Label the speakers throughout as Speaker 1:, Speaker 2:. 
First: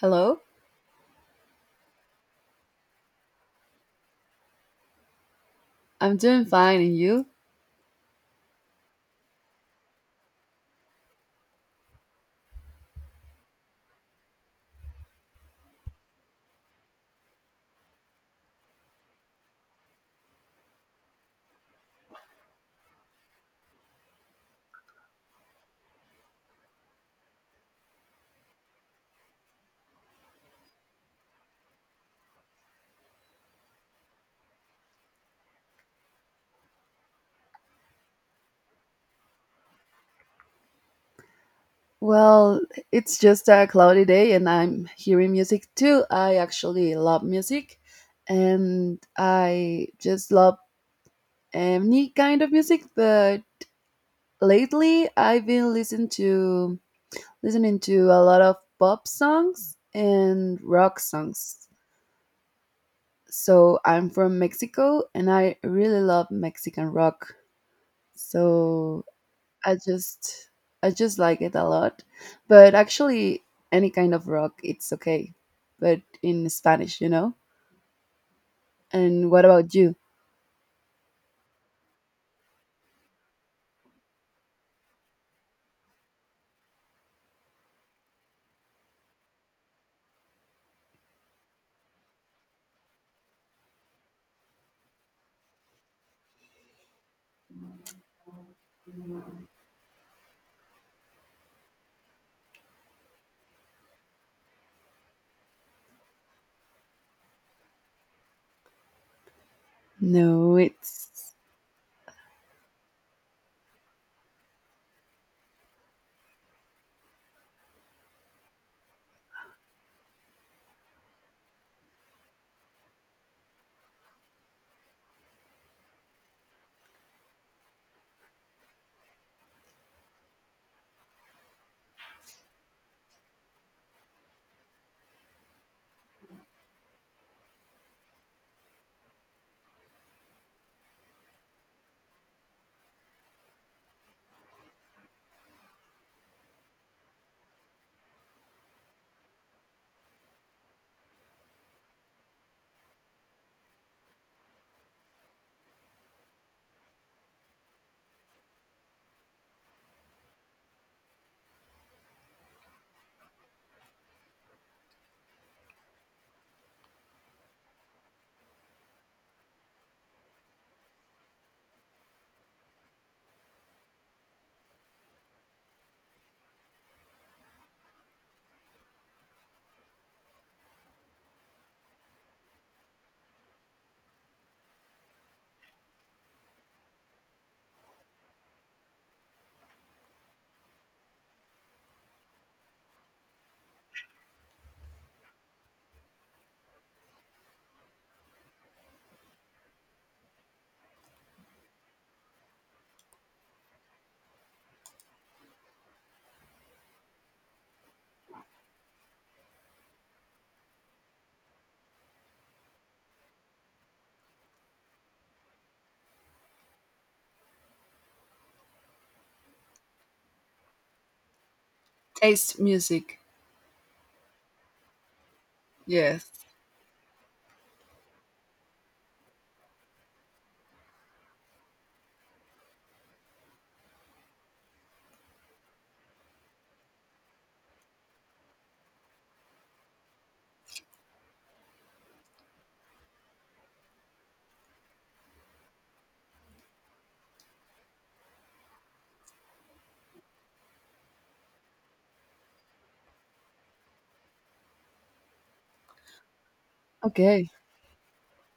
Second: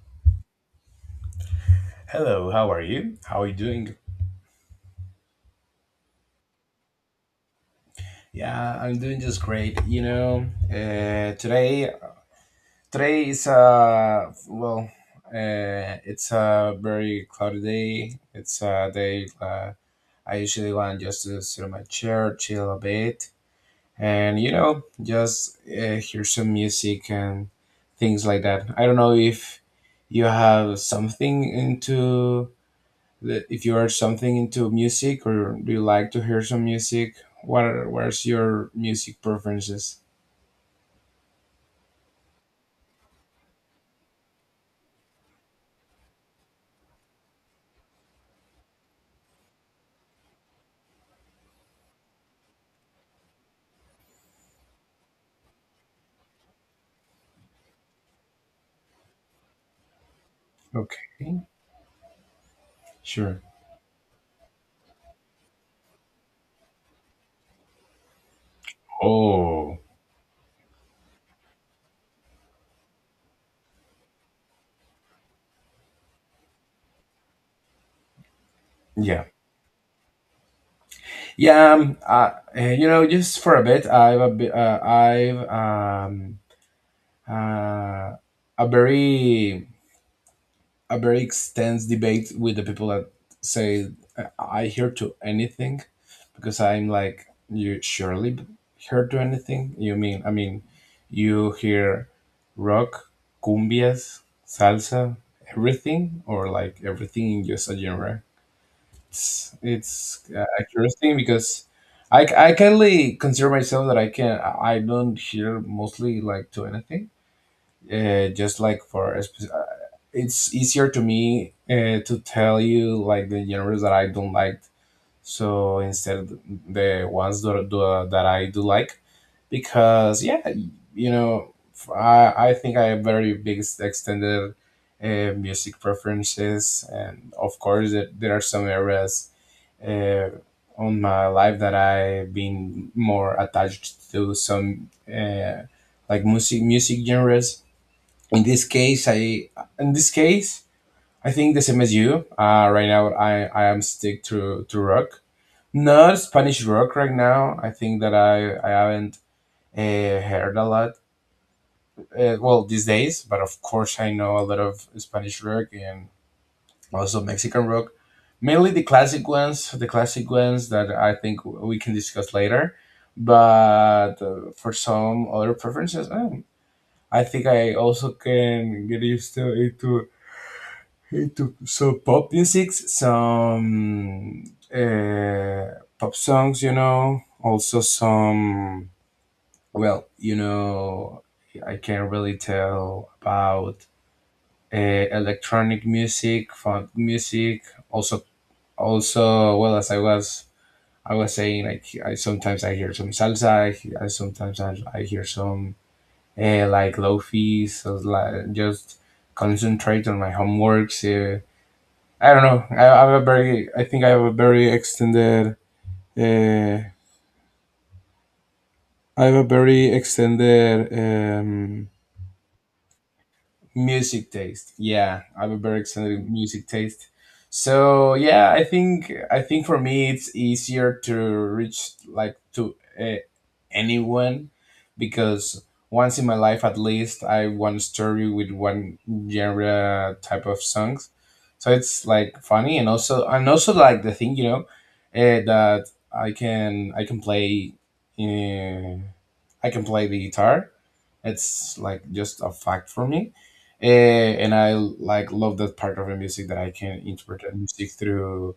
Speaker 1: Hello,
Speaker 2: Hello, how are you? How are you doing?
Speaker 1: I'm doing fine, and you?
Speaker 2: Yeah, I'm doing just great. You know, today is a it's a very cloudy day. It's a day I usually want just to sit on my chair, chill a bit, and you know, just hear some music and things like that. I don't know if you have something into if you are something into music, or do you like to hear some music? What's your music preferences?
Speaker 1: Well, it's just a cloudy day and I'm hearing music too. I actually love music and I just love any kind of music, but lately I've been listening to a lot of pop songs and rock
Speaker 2: Okay.
Speaker 1: songs.
Speaker 2: Sure.
Speaker 1: So, I'm from Mexico and I really love Mexican rock. So, I
Speaker 2: Oh,
Speaker 1: just I just like it a lot. But actually any kind of rock it's okay. But in Spanish, you know?
Speaker 2: yeah.
Speaker 1: And what about you?
Speaker 2: Yeah, you know, just for a bit, I've a bi- I've uh, a very extensive debate with the people that say, I hear to anything," because I'm like, you surely hear to anything. You mean, you hear rock, cumbias, salsa, everything, or like everything in just a genre? It's
Speaker 1: No,
Speaker 2: a curious thing
Speaker 1: it's...
Speaker 2: because... I kindly consider myself that I can... I don't hear mostly like to anything, just like for a, it's easier to me to tell you like the genres that I don't like. So instead, the ones that do, that I do like, because yeah, you know, I think I have very big extended music preferences, and of course there are some areas uh, on my life that I've been more attached to some like music genres. In this case, I... In this case, I think the same as you. Right now, I am stick to rock. Not Spanish rock right now. I think that I haven't uh, heard a lot. Well, these days, but of course, I know a lot of Spanish rock and also Mexican rock. Mainly the classic ones that I think we can discuss later. But for some other preferences, I think I also can get used to it too. He took so pop music, some uh, pop songs, you know, also some. Well, you know, I can't really tell about uh, electronic music, funk music, also well, as I was saying, like I sometimes I hear some salsa, I sometimes I hear some like lofi, so like just concentrate on my homeworks. I don't know. I have a very... I think I have a very extended... Uh, I have a very extended
Speaker 1: Taste music.
Speaker 2: music taste. Yeah, I have a very extended
Speaker 1: Yes.
Speaker 2: music taste. So yeah, I think I think for me it's easier to reach like to uh, anyone, because once in my life, at least, I want to story with one genre type of songs. So it's like funny, and also, like the thing, you know, that I can I can play uh, I can play the guitar. It's like just a fact for me. Eh, and I like love that part of the music, that I can interpret
Speaker 1: Okay.
Speaker 2: the music through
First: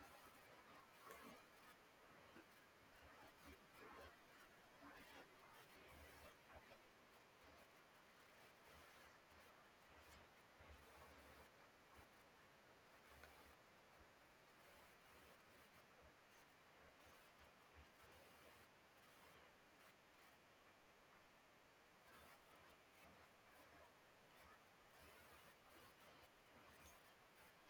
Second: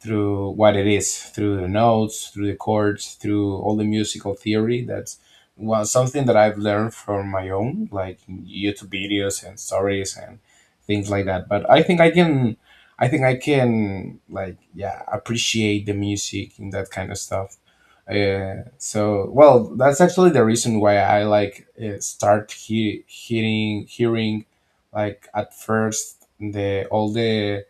Speaker 2: through what it is, through the notes, through the chords, through all the musical theory. That's well something that I've learned from my own, like YouTube videos and stories and things like that. But I think I can, I think I can, like yeah, appreciate the music and that kind of stuff. So well, that's actually the reason why I like start hearing like at first the all the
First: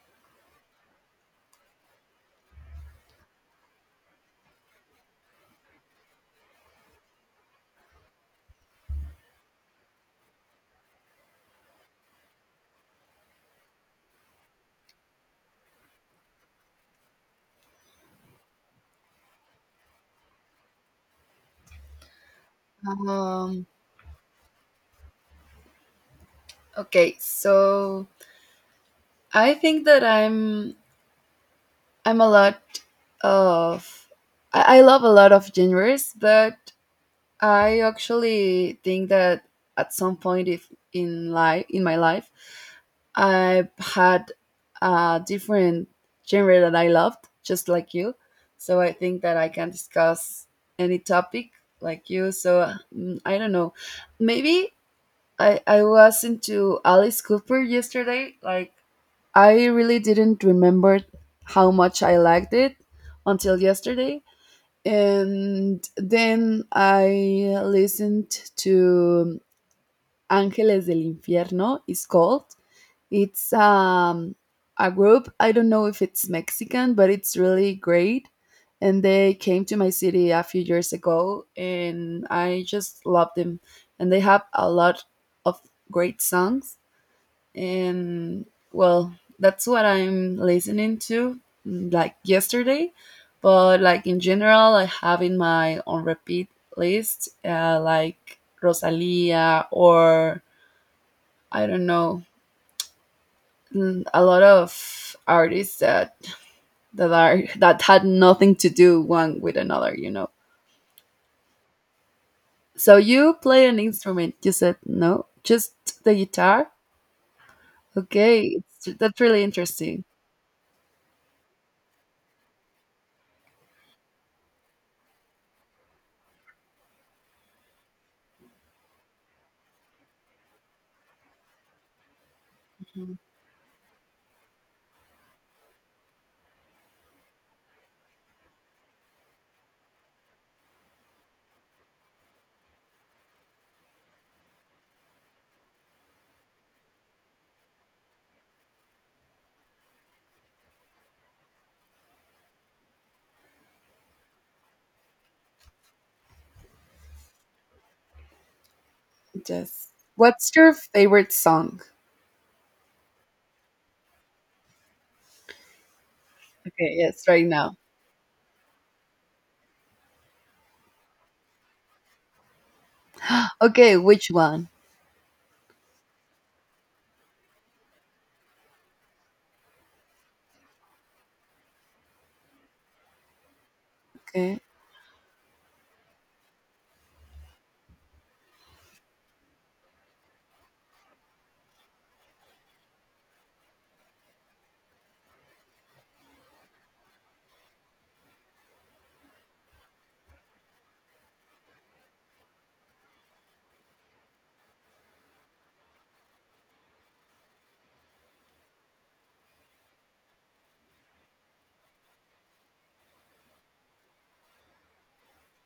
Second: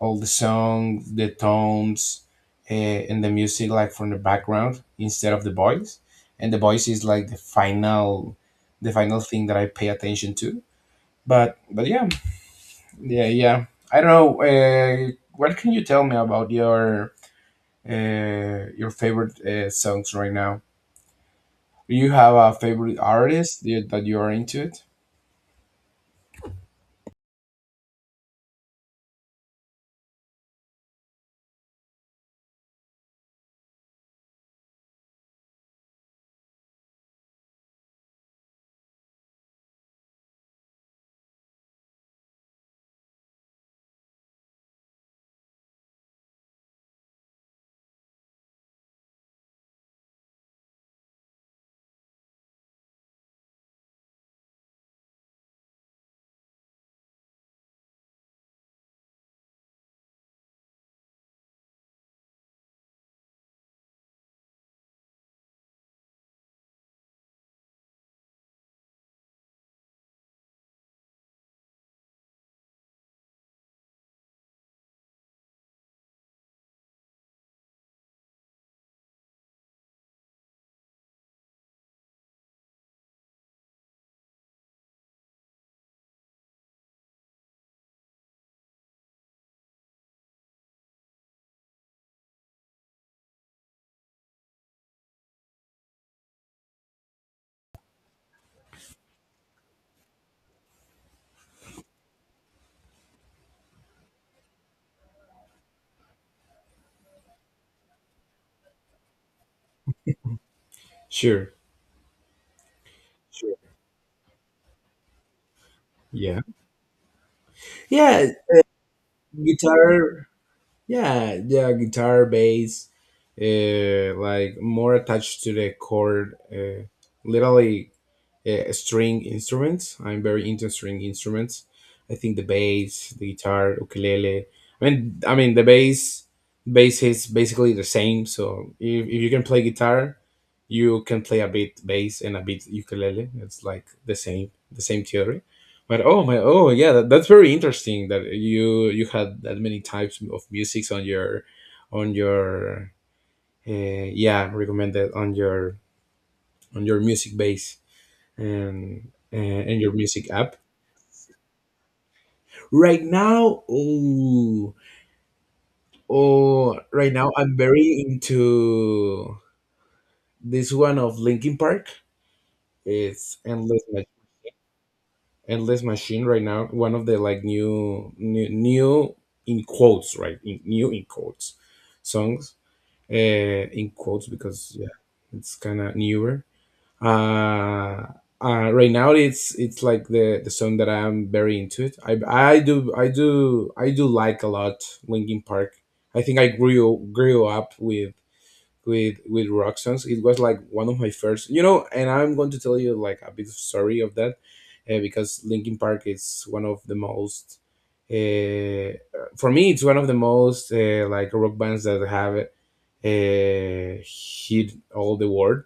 Speaker 2: songs, the tones, and the music like from the background instead of the voice. And the voice is like the final thing that I pay attention to. But yeah, yeah. I don't know. What can you tell me about your favorite songs right now? Do you have a favorite artist
Speaker 1: Um,
Speaker 2: that you are into it?
Speaker 1: okay, so I think that I'm a lot of I love a lot of genres, but I actually think that at some point if in life in my life I've had a different genre that I loved, just like you. So I think that I can discuss any topic like you. So I don't know. Maybe I was into Alice Cooper yesterday. Like, I really didn't remember how much I liked it until yesterday. And then I listened to Ángeles del Infierno, it's called. It's a group, I don't know if it's Mexican, but it's really great. And they came to my city a few years ago, and I just love them. And they have a lot of great songs and well, that's what I'm listening to, like yesterday, but like in general I have in my on repeat list like Rosalia or I don't know, a lot of artists that are that had nothing to do one with another, you know.
Speaker 2: Sure.
Speaker 1: So you
Speaker 2: Sure.
Speaker 1: play an instrument, you said? No, just the
Speaker 2: Yeah.
Speaker 1: guitar.
Speaker 2: Yeah,
Speaker 1: okay it's- that's really interesting.
Speaker 2: guitar. Yeah, yeah, guitar, bass, like more attached to the chord. Literally string instruments. I'm very into string instruments. I think the bass, the guitar, ukulele. I mean the bass. Bass is basically the same. So if you can play guitar, you can play a bit bass and a bit ukulele. It's like the same theory. But oh my, oh yeah, that's very interesting that you had that many types of musics on your yeah, recommended on your music base and
Speaker 1: Yes.
Speaker 2: your music
Speaker 1: What's
Speaker 2: app.
Speaker 1: your favorite song?
Speaker 2: Right now? Oh. Oh,
Speaker 1: Okay,
Speaker 2: right
Speaker 1: yes,
Speaker 2: now
Speaker 1: right
Speaker 2: I'm
Speaker 1: now.
Speaker 2: very into this one of Linkin Park. It's
Speaker 1: Okay, which one?
Speaker 2: Endless Machine. Right now, one of the like new in quotes. Right in, new in quotes songs, in quotes,
Speaker 1: Okay.
Speaker 2: because yeah, it's kind of newer. uh, right now, it's like the song that I'm very into it. I do I do like a lot Linkin Park. I think I grew up with with rock songs. It was like one of my first, you know. And I'm going to tell you like a bit of story of that, because Linkin Park is one of the most... Uh, for me, it's one of the most like rock bands that have hit all the world,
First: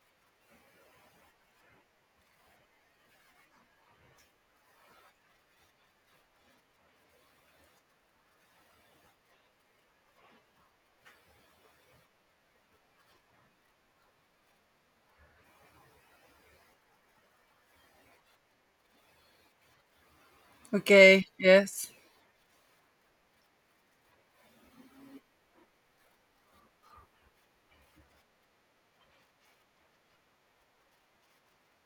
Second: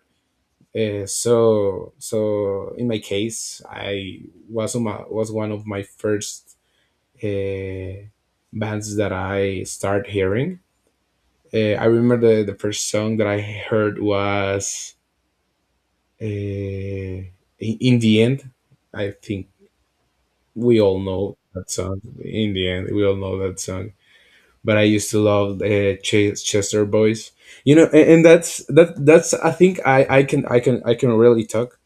Speaker 2: so in my case, I was on my, was one of my first uh, bands that I start hearing. I remember the first song that I heard was in the end. I think we all
Speaker 1: Okay,
Speaker 2: know that
Speaker 1: yes.
Speaker 2: song. In the end, we all know that song. But I used to love Chester Boys. You know, and, that's that that's I think I can I can really talk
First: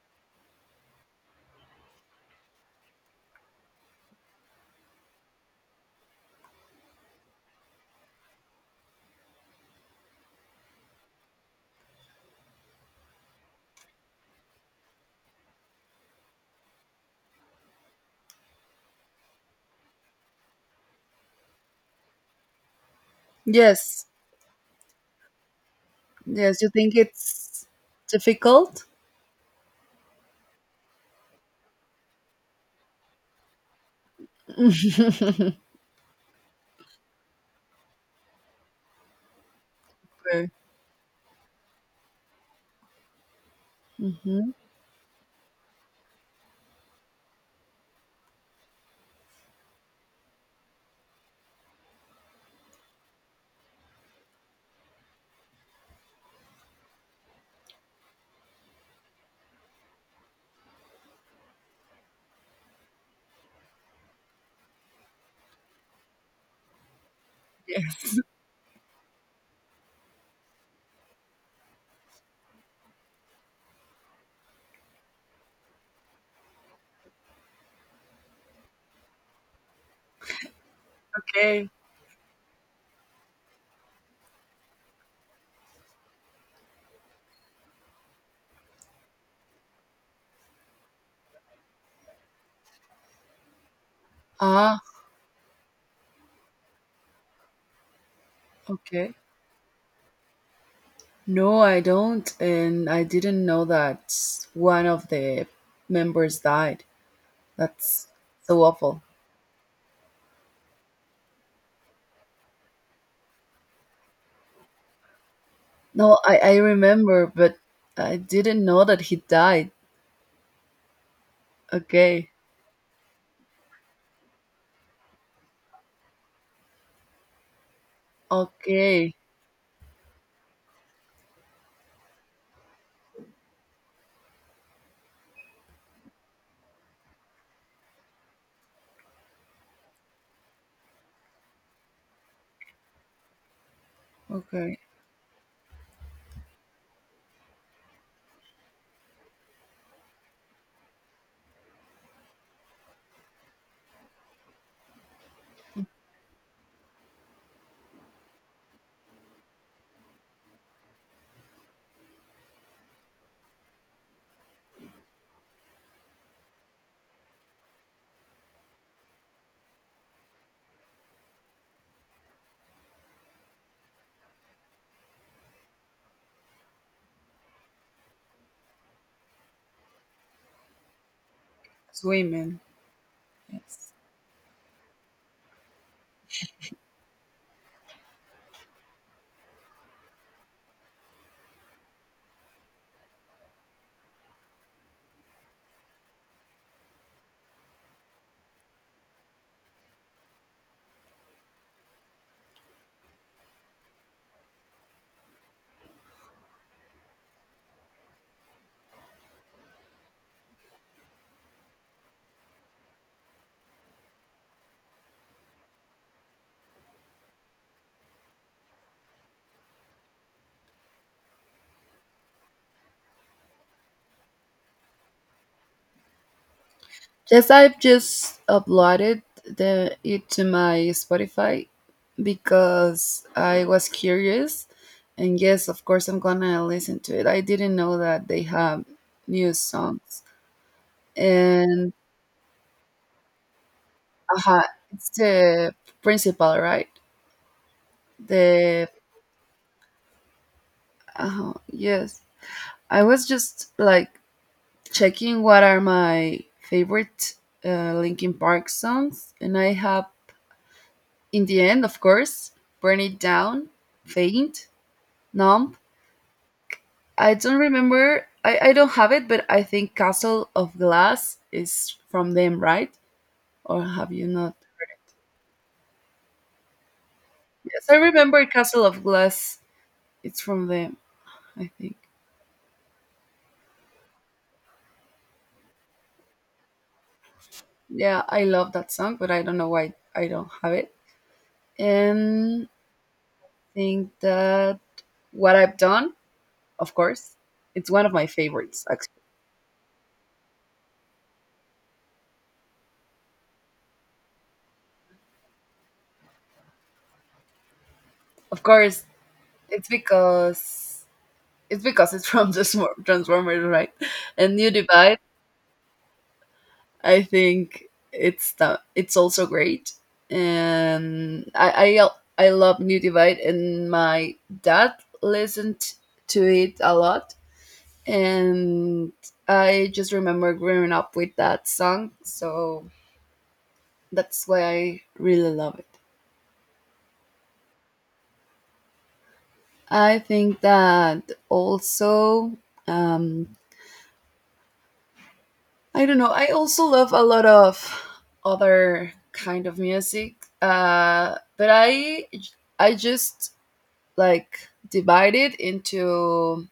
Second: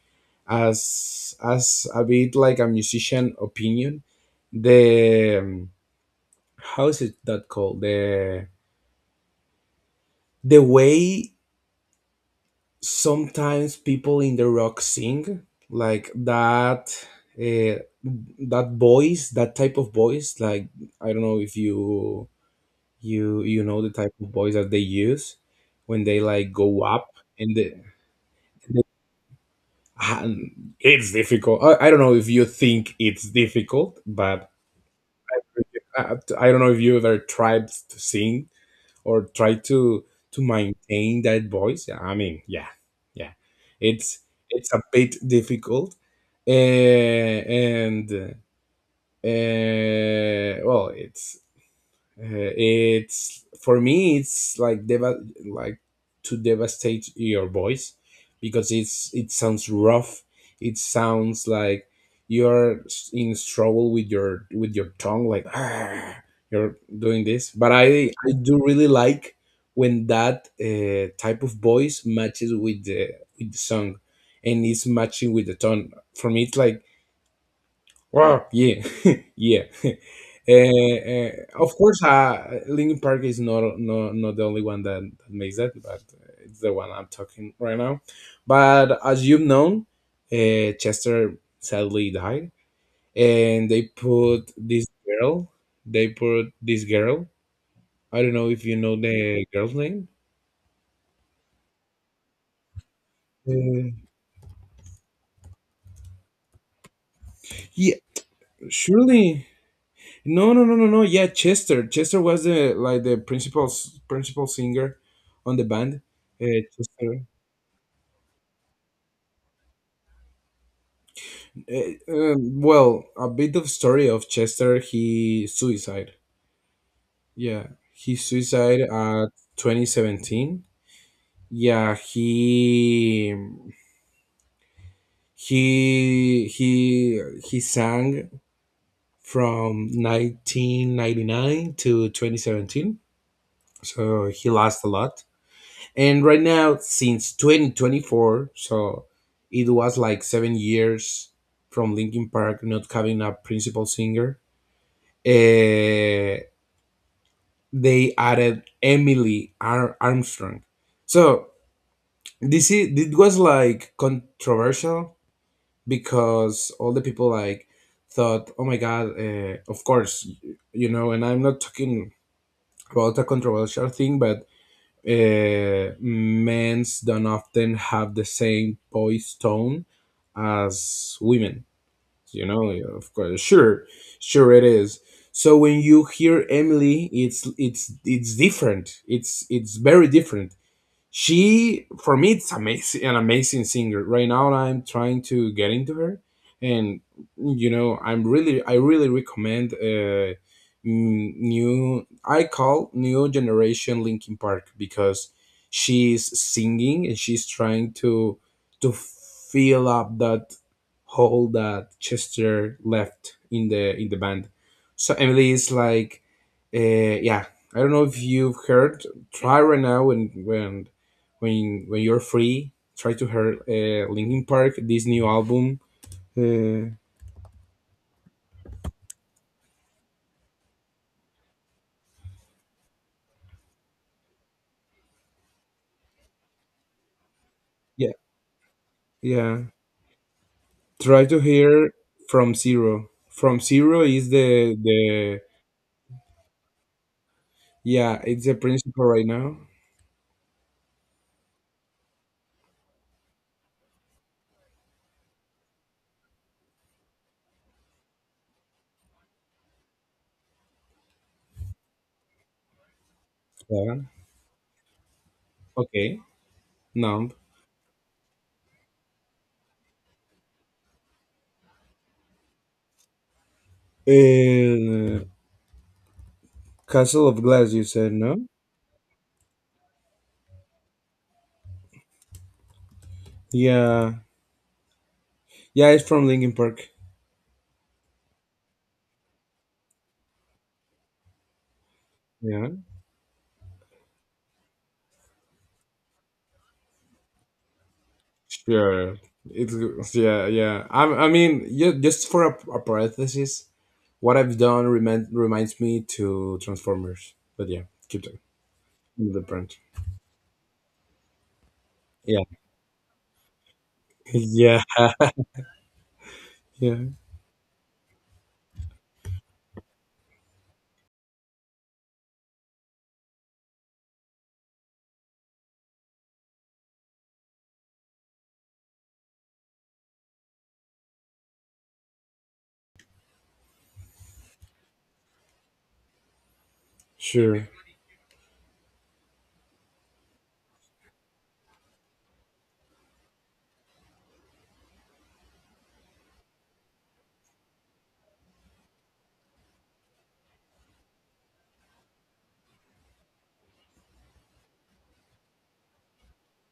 Speaker 2: as a bit like a musician opinion, the how is it that called, the way sometimes people in the rock sing like that, uh, that voice, that type of voice, like I don't know if you know the
Speaker 1: Yes.
Speaker 2: type of voice that they use when they like
Speaker 1: Yes, you
Speaker 2: go
Speaker 1: think
Speaker 2: up and
Speaker 1: it's
Speaker 2: the
Speaker 1: difficult?
Speaker 2: and it's difficult. I don't know if you think it's difficult, but
Speaker 1: Okay.
Speaker 2: I don't know if you ever tried to sing or try to maintain that voice. I mean, yeah, yeah, it's
Speaker 1: Hmm.
Speaker 2: it's a bit difficult, and well, it's for me it's like like to devastate your voice, because it sounds rough, it sounds like you're in struggle with your tongue, like "Ah," you're doing this. But i
Speaker 1: Yes.
Speaker 2: i do really like when that type of voice matches with the song, and it's matching with the tone, for me it's like wow. Yeah, yeah. Uh,
Speaker 1: Okay.
Speaker 2: of course, Linkin Park is not, not the only one that makes that, but it's the one I'm talking right now. But as you've known, Chester sadly died, and they put
Speaker 1: Ah,
Speaker 2: this girl. They put this girl. I don't know if you know
Speaker 1: okay.
Speaker 2: the girl's name.
Speaker 1: No, I don't. And I didn't know
Speaker 2: Uh,
Speaker 1: that one of the members died.
Speaker 2: yeah,
Speaker 1: That's so awful.
Speaker 2: surely. No, no, no, no, no. Yeah, Chester. Chester was the like the principal principal singer on the band.
Speaker 1: No, I
Speaker 2: Uh, Chester.
Speaker 1: remember, but I didn't know that he died. Okay.
Speaker 2: Well, a bit of story of Chester. He suicide. Yeah, he suicide
Speaker 1: Okay.
Speaker 2: at 2017. Yeah, he he he sang from 1999 to 2017. So he
Speaker 1: Okay.
Speaker 2: lost a lot. And right now, since 2024, so it was like 7 years from Linkin Park not having a principal singer. Eh, they added Armstrong. So this is it was like controversial, because all the people like thought, oh my god, of course, you know. And I'm not talking about a controversial thing, but men's don't often have the same voice tone as women.
Speaker 1: It's
Speaker 2: You
Speaker 1: women.
Speaker 2: know, of course, sure,
Speaker 1: Yes.
Speaker 2: sure it is. So when you hear Emily, it's different. It's very different. She, for me, it's amazing, an amazing singer. Right now I'm trying to get into her. And you know, I really recommend new, I call new generation Linkin Park, because she's singing and she's trying to fill up that hole that Chester left in the band. So Emily is like yeah, I don't know if you've heard. Try right now, and when you're free, try to hear Linkin Park, this new album. uh,
Speaker 1: Yes, I've just uploaded the it to my Spotify because I was curious, and yes, of course, I'm gonna listen to it. I didn't know
Speaker 2: yeah,
Speaker 1: that they have new
Speaker 2: yeah.
Speaker 1: songs,
Speaker 2: Try to hear
Speaker 1: and
Speaker 2: From Zero. From Zero is
Speaker 1: aha,
Speaker 2: the
Speaker 1: it's
Speaker 2: the
Speaker 1: the principal, right?
Speaker 2: Yeah, it's the
Speaker 1: The
Speaker 2: principal right now.
Speaker 1: yes, I was just like checking what are my favorite Linkin Park songs, and I have In the End, of course, Burn It Down,
Speaker 2: Yeah.
Speaker 1: Faint, Numb.
Speaker 2: Okay. Numb.
Speaker 1: I don't remember, I don't have it, but I think Castle of Glass is from them, right? Or have you not?
Speaker 2: uh, Castle of Glass, you
Speaker 1: Yes, I
Speaker 2: said? No.
Speaker 1: remember Castle of Glass. It's from them, I think.
Speaker 2: Yeah. Yeah, it's from Linkin Park.
Speaker 1: Yeah, I love that song, but I don't know why I don't have it. And I
Speaker 2: Yeah.
Speaker 1: think that What I've Done, of course, it's one of my favorites,
Speaker 2: Sure.
Speaker 1: actually.
Speaker 2: It's yeah, yeah. Yeah, just for a parenthesis, what I've done reminds me to Transformers. But yeah, keep
Speaker 1: Of course,
Speaker 2: the print.
Speaker 1: it's because... It's because it's
Speaker 2: Yeah.
Speaker 1: from the Transformers, right? And New
Speaker 2: Yeah.
Speaker 1: Divide,
Speaker 2: Yeah.
Speaker 1: I think it's the, it's also great, and I love New Divide, and my dad listened to it a lot, and I just remember growing up with that song, so that's why I really love it.
Speaker 2: Sure.
Speaker 1: I think that also um, I don't know. I also love a lot of other kind of music, but I just like divide it into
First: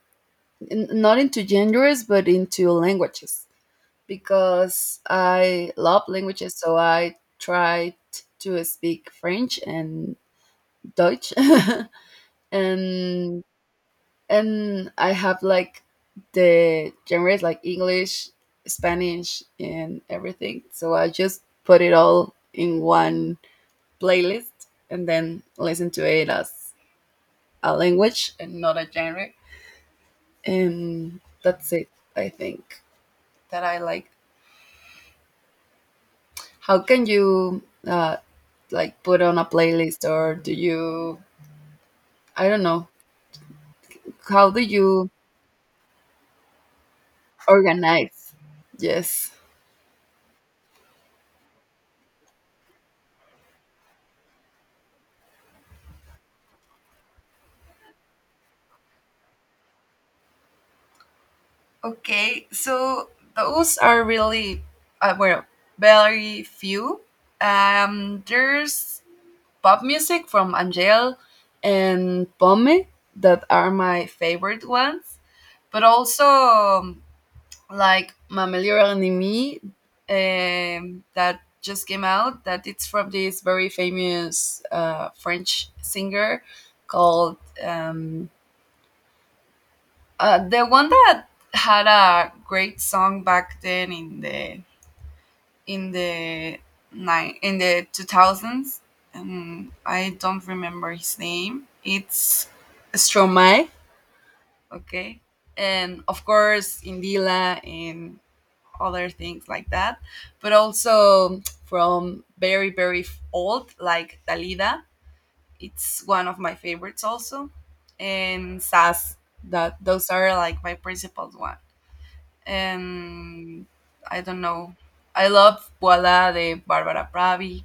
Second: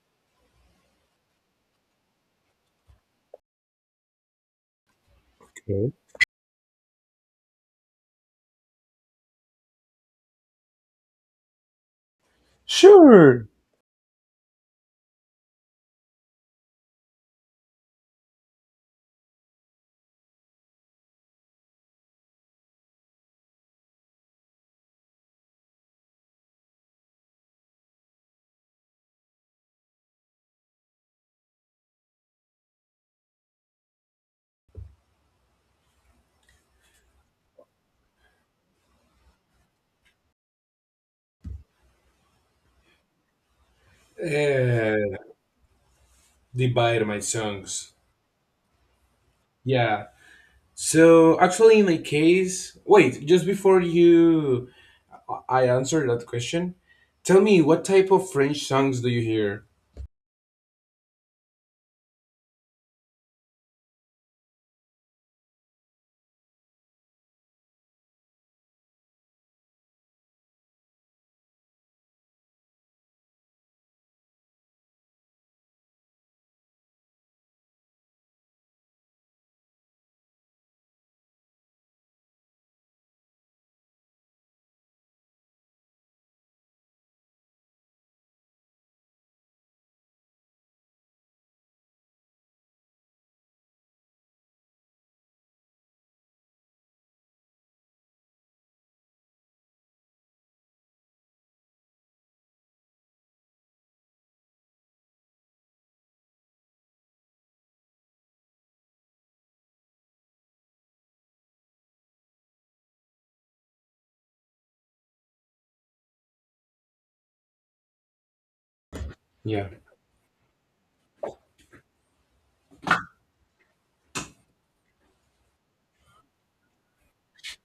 Speaker 1: not into genres but into languages because I
Speaker 2: Okay.
Speaker 1: love languages. So I tried to speak French and Dutch and
Speaker 2: Sure.
Speaker 1: and I have like the genres like English, Spanish, and everything. So I just put it all in one playlist and then listen to it as a language and not a genre. And that's it. I think that I like. How can you like put on a playlist, or do you? I don't know. How do
Speaker 2: Uh,
Speaker 1: you
Speaker 2: Divide my songs.
Speaker 1: organize? Yes.
Speaker 2: Yeah. So actually, in my case, wait, just before you, I answer that question. Tell me, what type of French songs do you hear?
Speaker 1: Okay, so those are really well, very few. There's pop music from Angel and Pome that are my favorite ones, but also like Mamelio Animi, that just came out. That it's from this very famous French singer called um, the one that had a great song back then in the two thousands, and I don't remember his name. It's Stromae, okay, and of course Indila and other things like that, but also from very very old like Dalida. It's one of my favorites also, and Sass.
Speaker 2: Yeah.
Speaker 1: That those are like my principal ones. And I don't know. I love Voila de Barbara Pravi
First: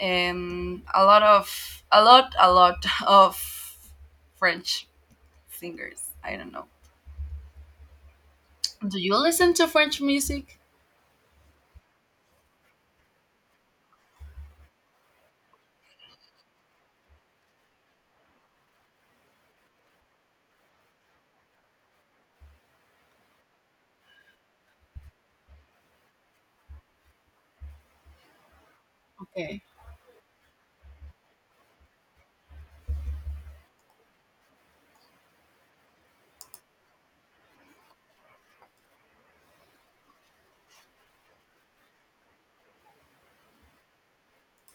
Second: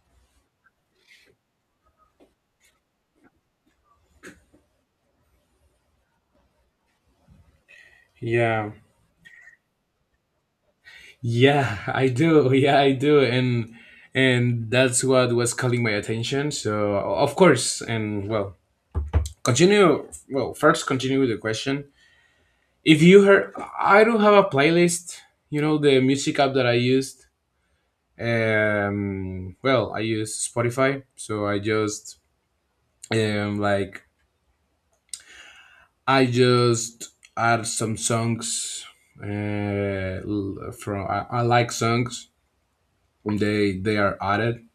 Speaker 1: and a lot of French singers. I don't know.
Speaker 2: Yeah.
Speaker 1: Do you listen to French music?
Speaker 2: Yeah, I do. Yeah, I do. And that's what was calling my attention. So of course, and well, continue. Well, first continue with the question. If you heard, I don't have a playlist. You know the music app that I used. Um,
Speaker 1: Okay.
Speaker 2: well, I use Spotify, so I just um like I just add some songs. L- from I like songs. They are added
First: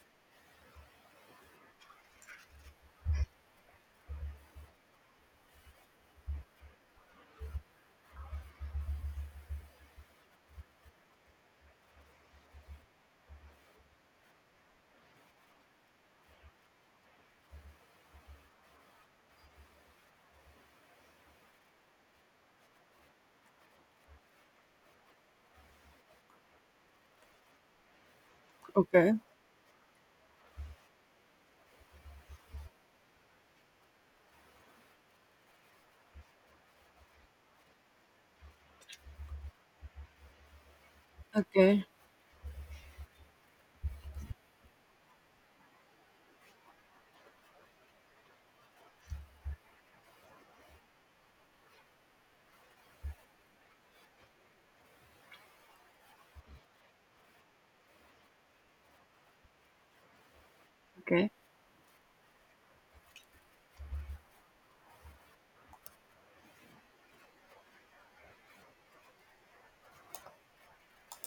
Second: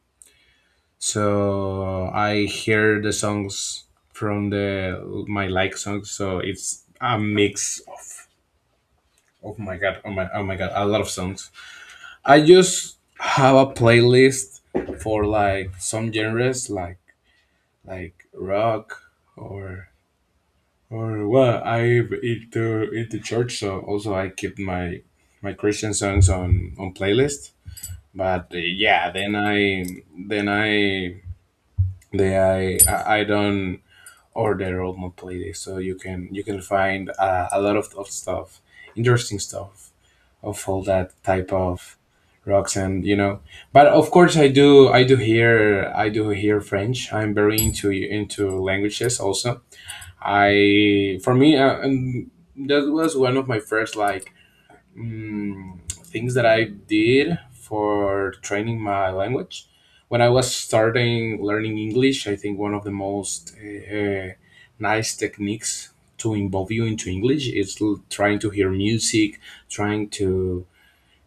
Speaker 2: so I hear the songs from the my like songs. So it's a mix of oh my god, oh my god, a lot of songs. I just have a playlist for like some genres like rock or or well I into church, so also I keep my Christian songs on playlist. But yeah,
Speaker 1: Okay,
Speaker 2: then I then I don't or their roadmap playlist. So you can find a lot of stuff, interesting stuff of all that type
Speaker 1: okay,
Speaker 2: of rocks, and you know. But of course, I do hear French. I'm very into languages also. I for me and that was one of my first like mm, things that I did for training my language. When I was
Speaker 1: okay,
Speaker 2: starting learning English, I think one of the most nice techniques to involve you into English is trying to hear music, trying to,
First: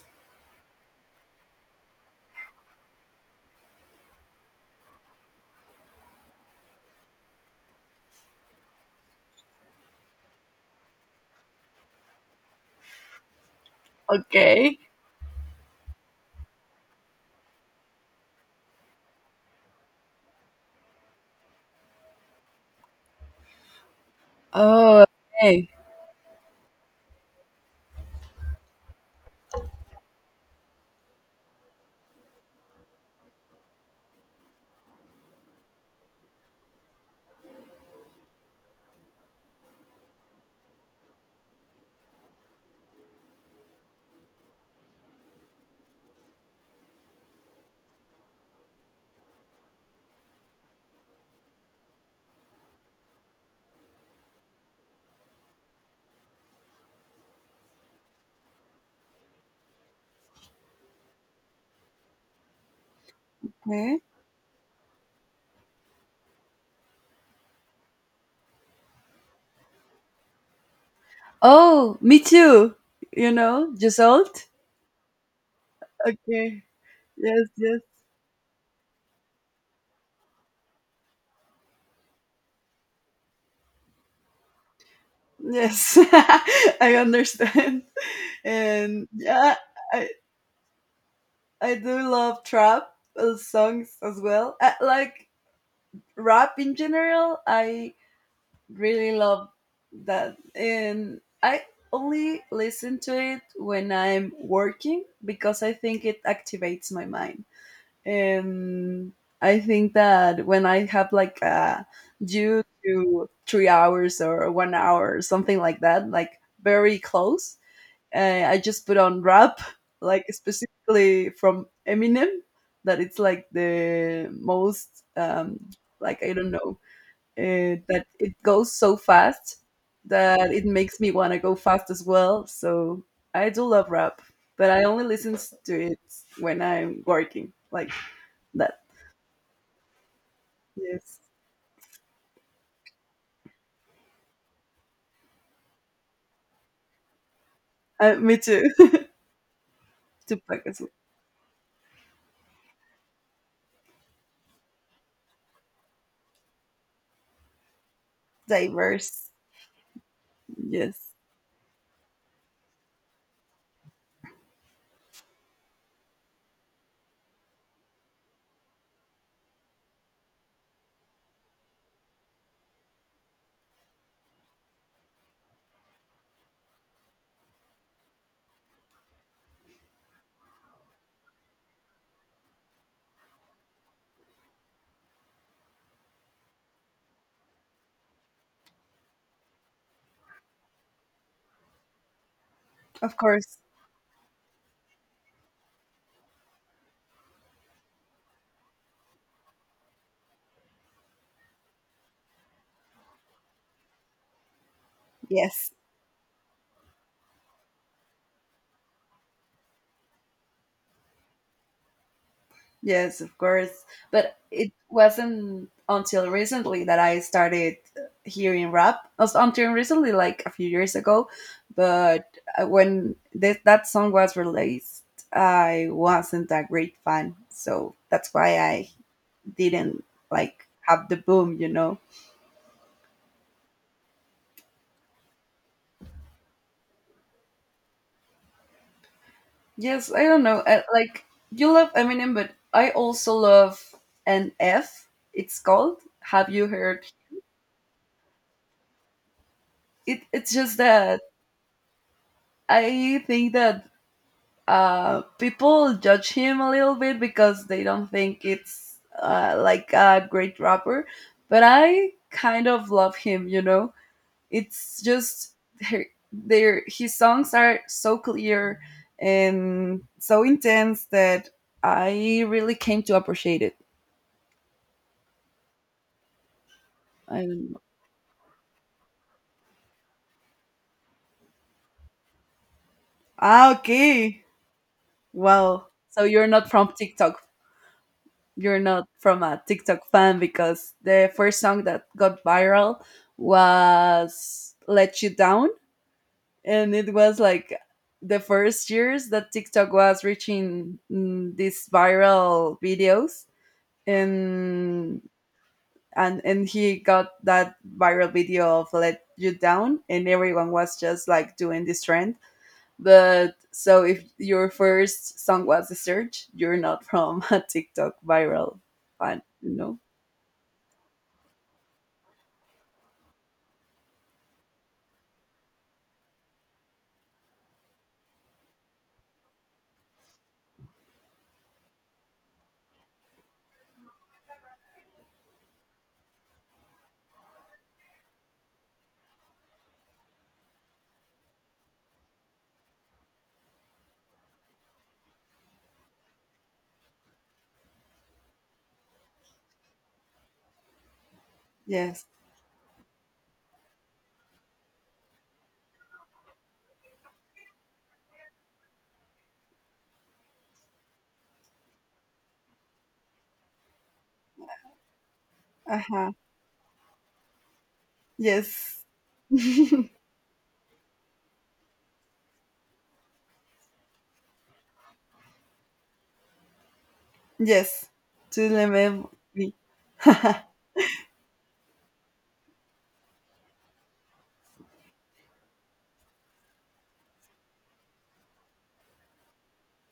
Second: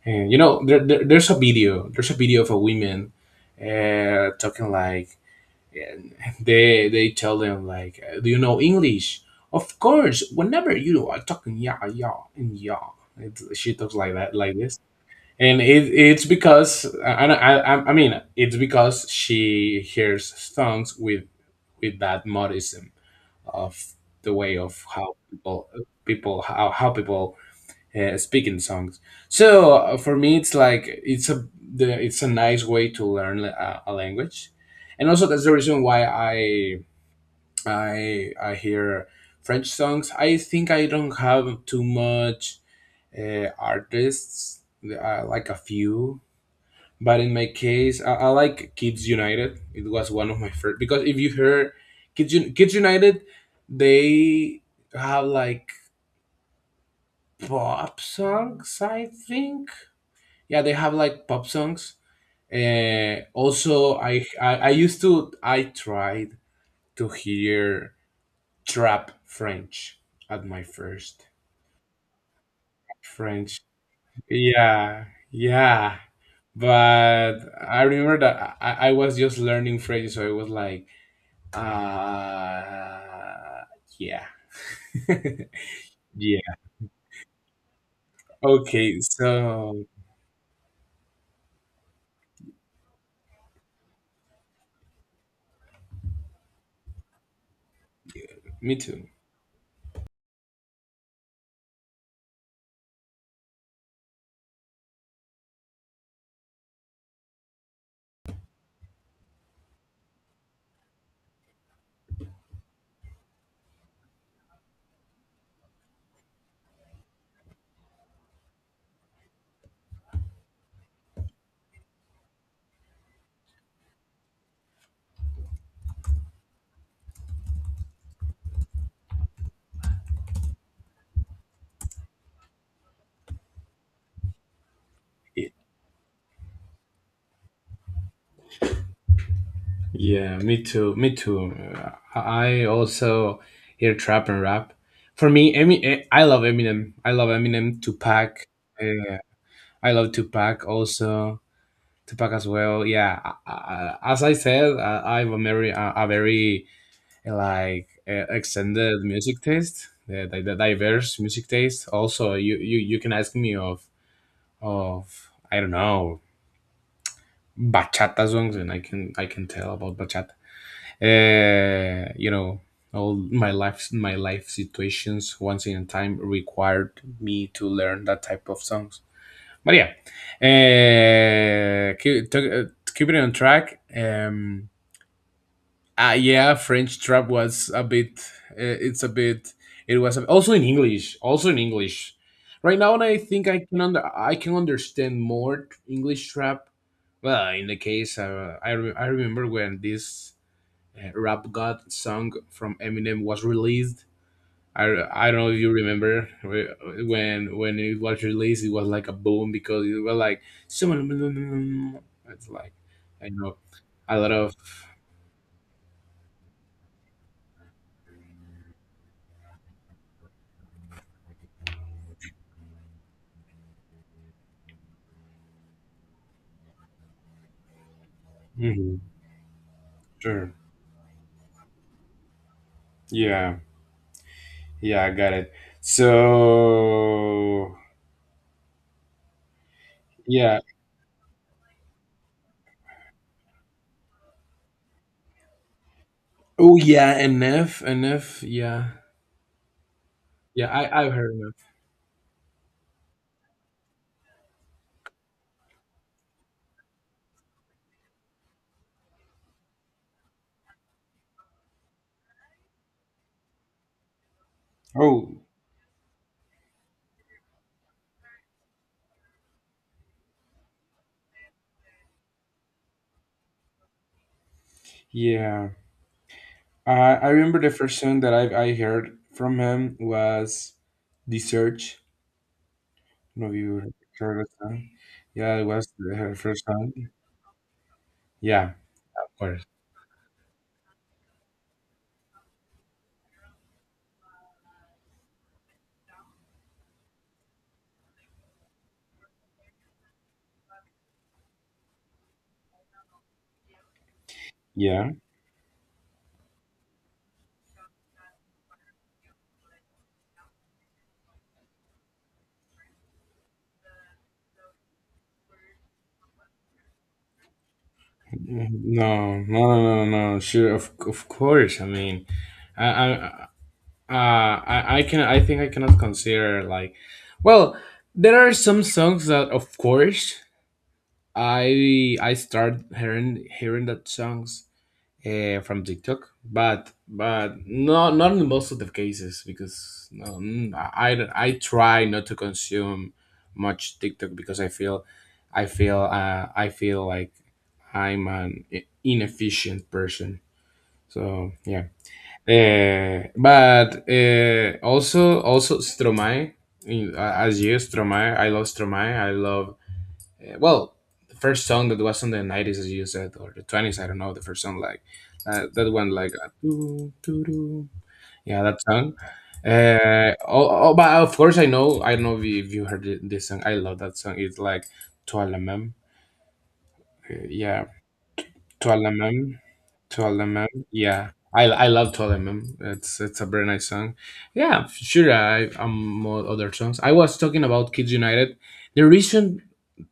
Speaker 2: and you know, there's a video of a woman talking like, and they tell them like, do you know English? Of course, whenever you are talking, yeah, yeah, and yeah, she talks like that, like this,
Speaker 1: okay.
Speaker 2: and it's because it's because she hears songs with that modism of the way of
Speaker 1: Oh,
Speaker 2: how people
Speaker 1: okay.
Speaker 2: how people speaking songs. So for me, it's like it's a nice way to learn a language, and also that's the reason why I hear French songs. I think I don't have too much artists, like a few. But in my case, I like Kids United. It was one of my first because if you hear Kids United, they have like pop songs, I think. Yeah, they have like pop songs. Also,
Speaker 1: Okay.
Speaker 2: I tried to hear trap French at my first
Speaker 1: Oh, me too. You
Speaker 2: French.
Speaker 1: know, just old.
Speaker 2: Yeah, yeah.
Speaker 1: Okay.
Speaker 2: But
Speaker 1: Yes, yes,
Speaker 2: I remember that I was just learning French, so I was like, uh, yeah,
Speaker 1: yes.
Speaker 2: yeah.
Speaker 1: I understand.
Speaker 2: Okay,
Speaker 1: And yeah,
Speaker 2: so
Speaker 1: I, I do love trap songs as well. Like rap in general, I
Speaker 2: me too.
Speaker 1: really love that. And I only listen to it when I'm working because I think it activates my mind. And I think that when I have like a due to 3 hours or one hour or something like that, like very close, I just put on rap, like specifically from Eminem, that it's like the most, um, like I don't know, that it goes so fast that it makes me want to go fast as well. So I do love rap, but I only listen
Speaker 2: Yeah.
Speaker 1: to it when I'm working, like that.
Speaker 2: Yeah, me too. Me
Speaker 1: Yes,
Speaker 2: too. I also hear trap and rap. For me, I love Eminem. I love Eminem.
Speaker 1: me
Speaker 2: Tupac.
Speaker 1: too.
Speaker 2: Uh, I love
Speaker 1: Tupac
Speaker 2: Tupac
Speaker 1: is
Speaker 2: also. Tupac as well. Yeah. As I said, I have a very, a very extended
Speaker 1: diverse.
Speaker 2: music taste. The
Speaker 1: Yes,
Speaker 2: diverse music taste. Also, you can ask me of I don't know bachata songs, and I can tell about bachata. You know, all my life situations once in a time required me to learn that type of songs. But yeah, uh, keep, to, uh, keep it on track. Yeah, French trap was a bit, it's a bit, it was a, also in English, right now I
Speaker 1: of
Speaker 2: think
Speaker 1: course.
Speaker 2: I can understand more English trap. Well, in the case, I remember when this Rap God song from Eminem was released. I, I don't know if you
Speaker 1: Yes.
Speaker 2: remember when when it was released. It was like a boom because it was like someone it's like
Speaker 1: Yes,
Speaker 2: I
Speaker 1: of
Speaker 2: know
Speaker 1: course.
Speaker 2: a lot
Speaker 1: But
Speaker 2: of.
Speaker 1: it wasn't until recently that I started hearing rap. Until recently, like a few years ago. But when that song was released, I wasn't a great fan. So that's why I
Speaker 2: Mhm,
Speaker 1: didn't
Speaker 2: sure,
Speaker 1: like have the boom, you know?
Speaker 2: yeah, yeah, I got it. So
Speaker 1: Yes, I don't
Speaker 2: yeah.
Speaker 1: know. I, like, you love Eminem, but I also love NF, it's called. Have you
Speaker 2: Oh
Speaker 1: heard?
Speaker 2: yeah, NF, NF, yeah.
Speaker 1: It, it's
Speaker 2: Yeah,
Speaker 1: just
Speaker 2: I I've
Speaker 1: that
Speaker 2: heard enough.
Speaker 1: I think that people judge him a little bit because they don't think it's like a great rapper, but I kind of love him. You know, it's
Speaker 2: Oh
Speaker 1: just her- their his songs are so clear and so intense that I really came to appreciate it.
Speaker 2: yeah, I
Speaker 1: I
Speaker 2: remember the
Speaker 1: don't know.
Speaker 2: first song that I heard from him was "The Search." No,
Speaker 1: Ah,
Speaker 2: you heard
Speaker 1: okay.
Speaker 2: that song? Yeah, it
Speaker 1: Well,
Speaker 2: was the-
Speaker 1: so
Speaker 2: her first song. Yeah,
Speaker 1: You're not
Speaker 2: of
Speaker 1: from a
Speaker 2: course.
Speaker 1: TikTok fan, because the first song that got viral was Let You Down. And it was like the first years that TikTok was reaching, these viral videos.
Speaker 2: Yeah.
Speaker 1: And and he got that viral video of Let You Down and everyone was just like doing this trend, but so if your first song was a search, you're not from a TikTok viral
Speaker 2: No,
Speaker 1: fan,
Speaker 2: no, no,
Speaker 1: you know.
Speaker 2: no, no, no. Sure, of course. I mean, I. I can, I think I cannot consider like, well, there are some songs that of course I start hearing that songs from TikTok, but not not in most of the cases because no, I try not to consume much TikTok because I feel I feel like I'm an inefficient person. So yeah,
Speaker 1: Yes.
Speaker 2: but also Stromae, in- as you Stromae. I love well, the first song that was on the 90s, as you said, or the 20s, I don't know, the first song, like, that one, like,
Speaker 1: Uh-huh.
Speaker 2: doo, doo, doo. Yeah, that
Speaker 1: Yes.
Speaker 2: song. Oh, but of course, I know, I don't know if you heard this song. I love that song. It's like Toi la même. Yeah,
Speaker 1: Yes. To the
Speaker 2: Toi la même.
Speaker 1: memory.
Speaker 2: Toi la même. Yeah. I love Toi la même. It's a very nice song. Yeah, sure. I more other songs. I was talking about Kids United. The reason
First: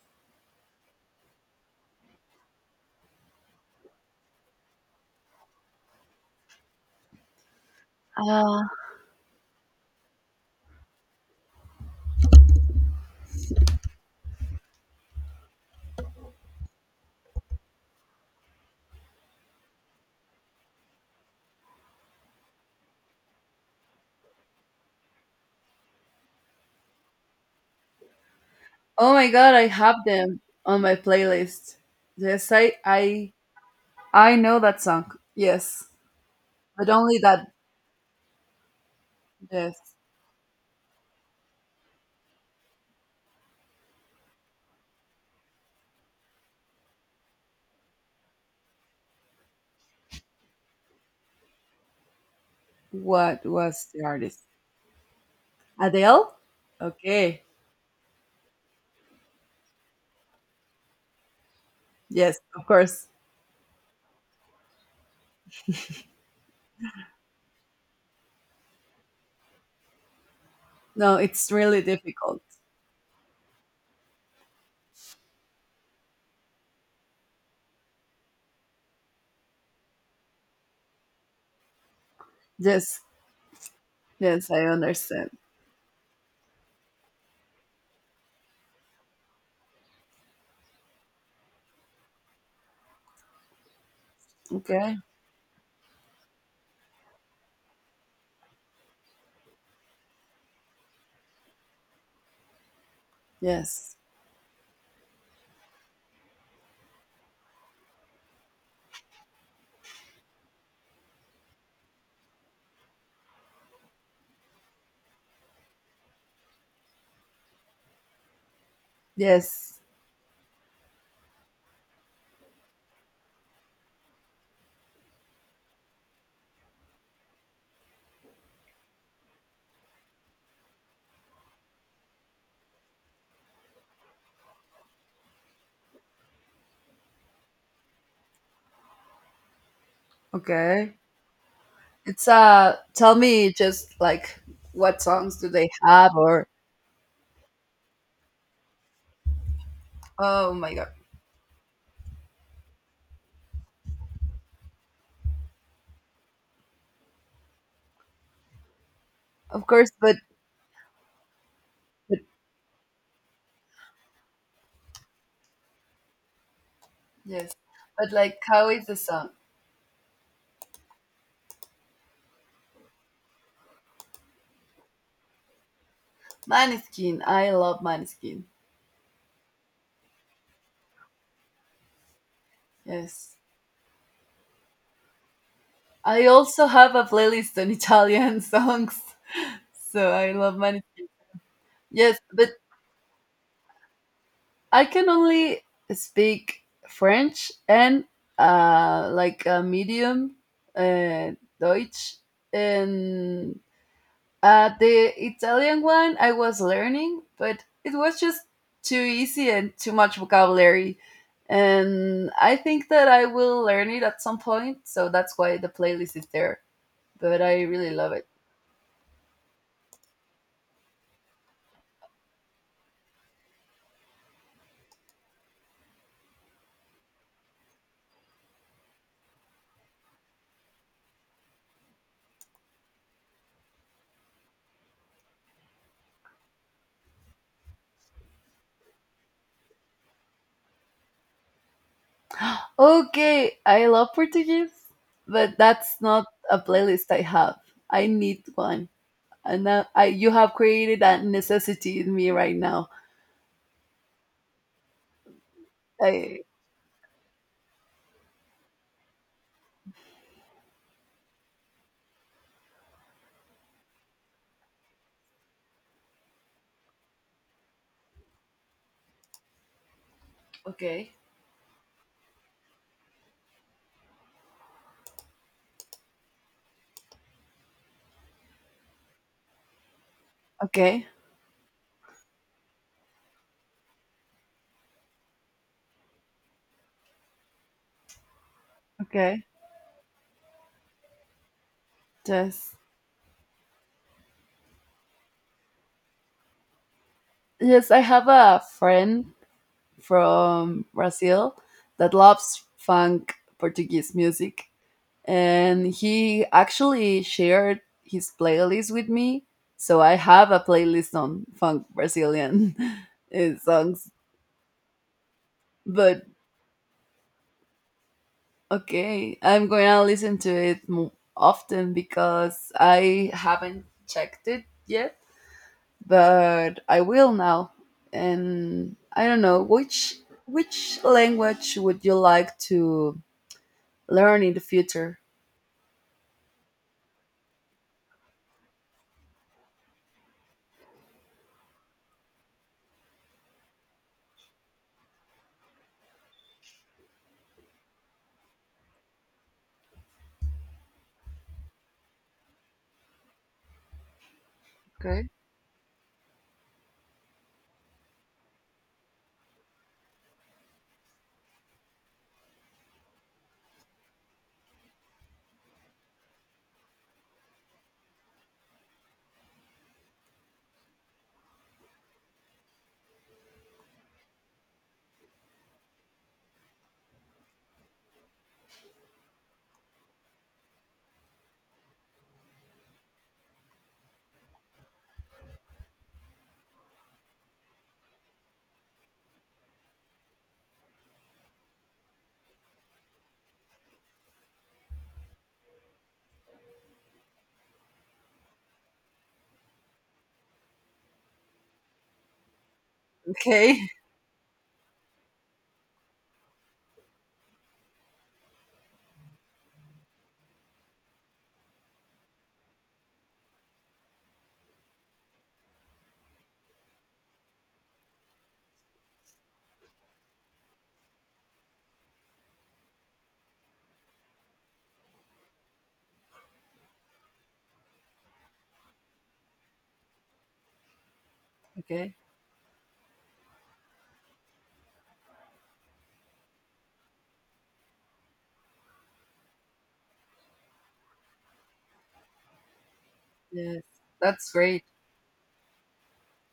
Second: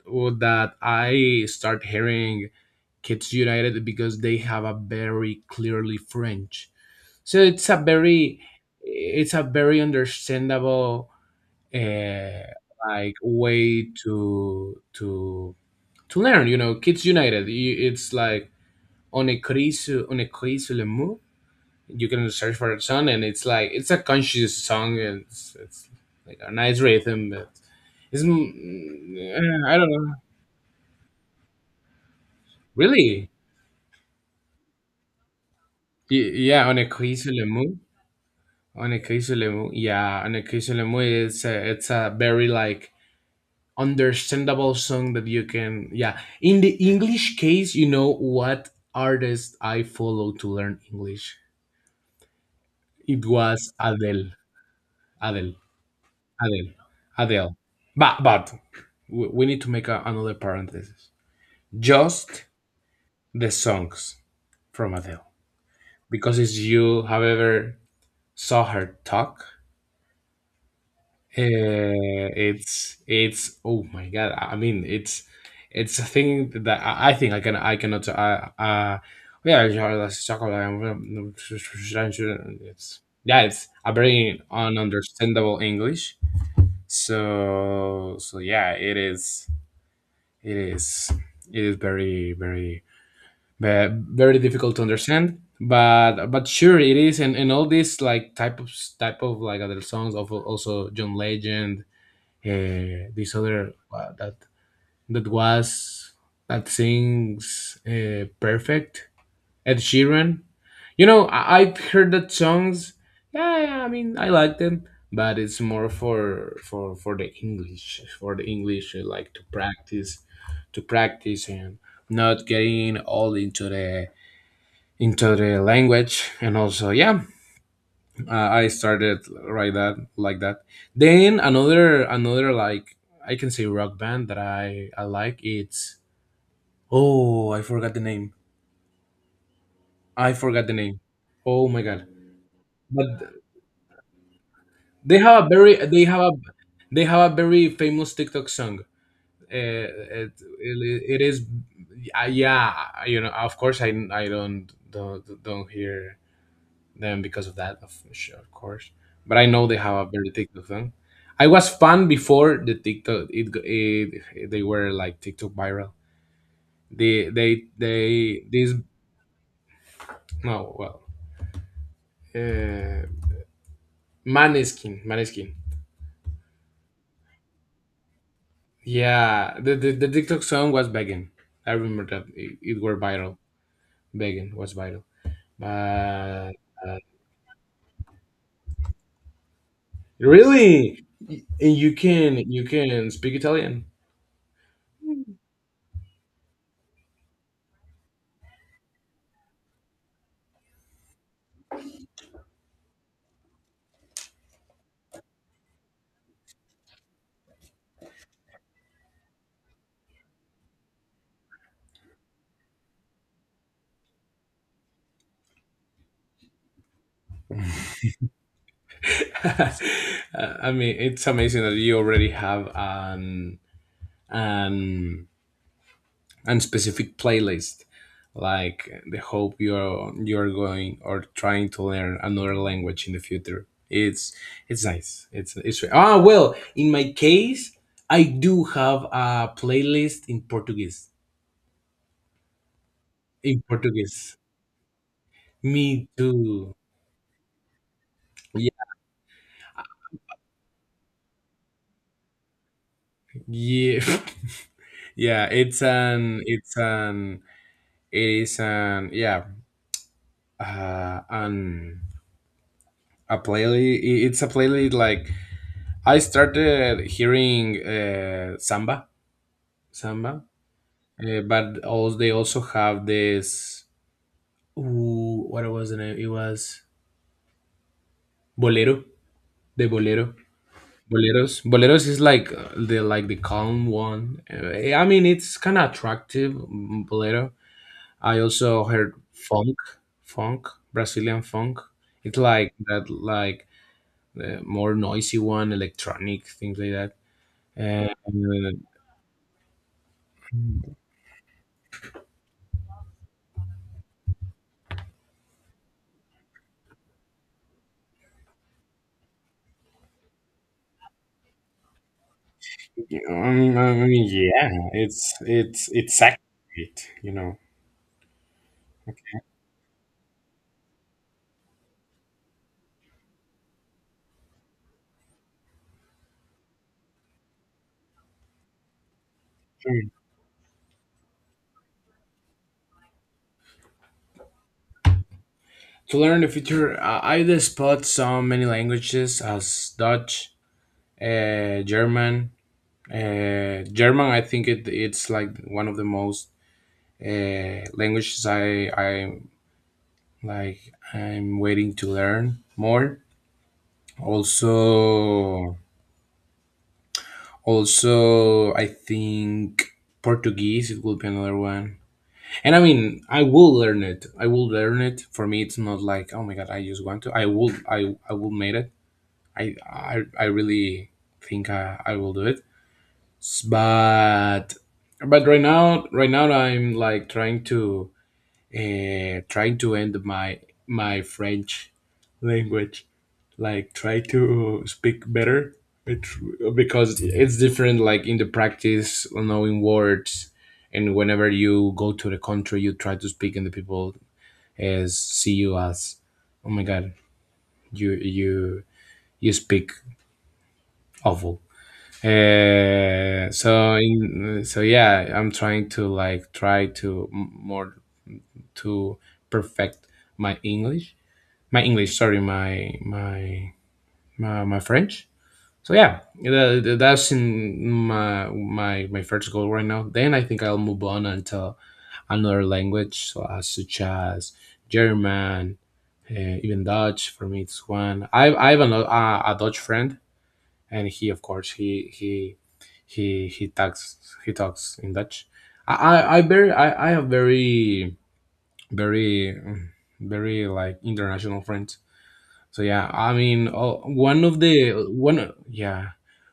Speaker 2: that I start hearing Kids United because they have a very clearly French, so it's a very,
Speaker 1: Ah.
Speaker 2: understandable uh, like way to to learn, you know. Kids United, it's like on a crise, le mou, you can search for a song, and it's like it's a conscious song, and it's like a nice rhythm, but it's
Speaker 1: Oh my god, I
Speaker 2: I don't
Speaker 1: have
Speaker 2: know,
Speaker 1: them on my playlist. Yes, I
Speaker 2: really.
Speaker 1: I I know that song. Yes.
Speaker 2: Yeah, on a
Speaker 1: But only
Speaker 2: crise le
Speaker 1: that.
Speaker 2: mou. On occasionally,
Speaker 1: Yes.
Speaker 2: yeah, on occasionally, it's a very like understandable song that you can, yeah. In the English case, you know what artist I follow to learn English? It
Speaker 1: What
Speaker 2: was
Speaker 1: was the
Speaker 2: Adele,
Speaker 1: artist?
Speaker 2: Adele,
Speaker 1: Adele?
Speaker 2: Adele,
Speaker 1: Okay.
Speaker 2: Adele. But we need to make another parenthesis.
Speaker 1: Yes,
Speaker 2: Just
Speaker 1: of course.
Speaker 2: the songs from Adele because if you have ever saw her talk,
Speaker 1: No, it's really difficult.
Speaker 2: It's oh my god! I mean, it's a thing that I think I cannot. Yeah, yeah, that's chocolate. It's
Speaker 1: Yes.
Speaker 2: yeah, it's a very
Speaker 1: Yes, I understand.
Speaker 2: ununderstandable English. So so yeah, it is it is it is very very very difficult to
Speaker 1: Okay.
Speaker 2: understand. But sure it is, and all these like type of like other songs of, also, John Legend, this other
Speaker 1: Yes.
Speaker 2: that that was that sings, perfect, Ed Sheeran. You know, I've heard that songs. Yeah, yeah, I mean, I like them, but it's more for the English, for the English, like
Speaker 1: Yes.
Speaker 2: to practice, and not getting all into the language. And also, yeah, I started right that like that, then another like, I can say, rock band that I like. It's oh, I forgot the name, I forgot the
Speaker 1: Okay.
Speaker 2: name, oh my god.
Speaker 1: It's tell
Speaker 2: But
Speaker 1: me, just like, what
Speaker 2: they
Speaker 1: songs
Speaker 2: have a
Speaker 1: do they
Speaker 2: very
Speaker 1: have or...
Speaker 2: they have a very famous TikTok song. uh, it,
Speaker 1: Oh my god.
Speaker 2: it is, yeah, you know, of course, I don't hear them because of that, of, sure, of course. But I
Speaker 1: Of
Speaker 2: know they
Speaker 1: course,
Speaker 2: have a
Speaker 1: but,
Speaker 2: very TikTok thing. I was fan
Speaker 1: but
Speaker 2: before the TikTok. It they were like TikTok viral. They
Speaker 1: yes.
Speaker 2: they
Speaker 1: But like
Speaker 2: they
Speaker 1: how
Speaker 2: this
Speaker 1: is the song?
Speaker 2: no well, uh, Maneskin, Maneskin.
Speaker 1: Maneskin. I love Maneskin.
Speaker 2: Yeah, the, the TikTok song was begging. I remember that it were
Speaker 1: Yes.
Speaker 2: viral. Begging was viral.
Speaker 1: I
Speaker 2: But
Speaker 1: also have
Speaker 2: uh,
Speaker 1: a playlist on Italian songs. So I love
Speaker 2: really,
Speaker 1: Maneskin.
Speaker 2: And
Speaker 1: Yes, but
Speaker 2: you can speak Italian.
Speaker 1: I can only speak French and like a medium uh Deutsch, and the Italian one I was learning, but it was just too easy and too much vocabulary. And I think that I will learn it at some point, so that's why the playlist is there. But I really love it.
Speaker 2: I mean, it's amazing that you already have an an an specific playlist, like the hope you're going or trying to learn another language in the future. It's nice it's, ah, well, in my case, I do have a playlist in Portuguese,
Speaker 1: Okay,
Speaker 2: in
Speaker 1: I love
Speaker 2: portuguese
Speaker 1: Portuguese, but that's
Speaker 2: me
Speaker 1: not a
Speaker 2: too,
Speaker 1: playlist I have. I need
Speaker 2: yeah,
Speaker 1: one. And now I, you have created a necessity in me right now.
Speaker 2: yeah. Yeah,
Speaker 1: I,
Speaker 2: it is an, yeah, and a playlist. It's a playlist like I started hearing samba, samba,
Speaker 1: okay.
Speaker 2: but also they also have this. Ooh, what was the name? It was bolero, the bolero,
Speaker 1: Okay.
Speaker 2: boleros. Boleros is like the like the calm one. I mean, it's kind of attractive, bolero. I also heard
Speaker 1: Okay.
Speaker 2: funk, funk, Brazilian funk. It's like
Speaker 1: Yes.
Speaker 2: that, like the more noisy one, electronic things like that.
Speaker 1: Yes, I
Speaker 2: And
Speaker 1: have a friend from Brazil that loves funk Portuguese music. And he actually shared his playlist with me. So I have a playlist on funk Brazilian
Speaker 2: I
Speaker 1: songs.
Speaker 2: mean, yeah, it's
Speaker 1: But
Speaker 2: accurate, you know.
Speaker 1: okay, I'm going to listen to it more often because I haven't checked it yet, but I will now. And I don't know
Speaker 2: Sure.
Speaker 1: which language would you like to learn in the future.
Speaker 2: To learn the future, I did spot so many languages as Dutch, German. German, I think it's like one of the most languages I like. I'm waiting to learn more.
Speaker 1: Okay.
Speaker 2: Also, I think Portuguese it will be another one. And I mean, I will learn it. I will learn it. For me, it's not like oh my god, I just want to. I will. I will make it. I really think I will do it. S- But but right now, right now I'm like trying to trying to end my French language, like try to speak better it, because it's different, like in the practice knowing words, and whenever you go to the country you try to speak and the people as see you as, oh my god, you you speak awful. uh,
Speaker 1: Okay.
Speaker 2: so in, so yeah, I'm trying to like try to more to perfect my English, my English, sorry, my French. So yeah, that's in my first goal right now. Then I think I'll move on into another language, so as such as German, even Dutch. For me, it's one. I have a Dutch friend, and he, of course, he
Speaker 1: Okay.
Speaker 2: he he he talks, he talks in Dutch. I have very very mm, very like international friends. So yeah, I mean,
Speaker 1: Yes.
Speaker 2: oh, one
Speaker 1: That's
Speaker 2: of
Speaker 1: great.
Speaker 2: the one yeah,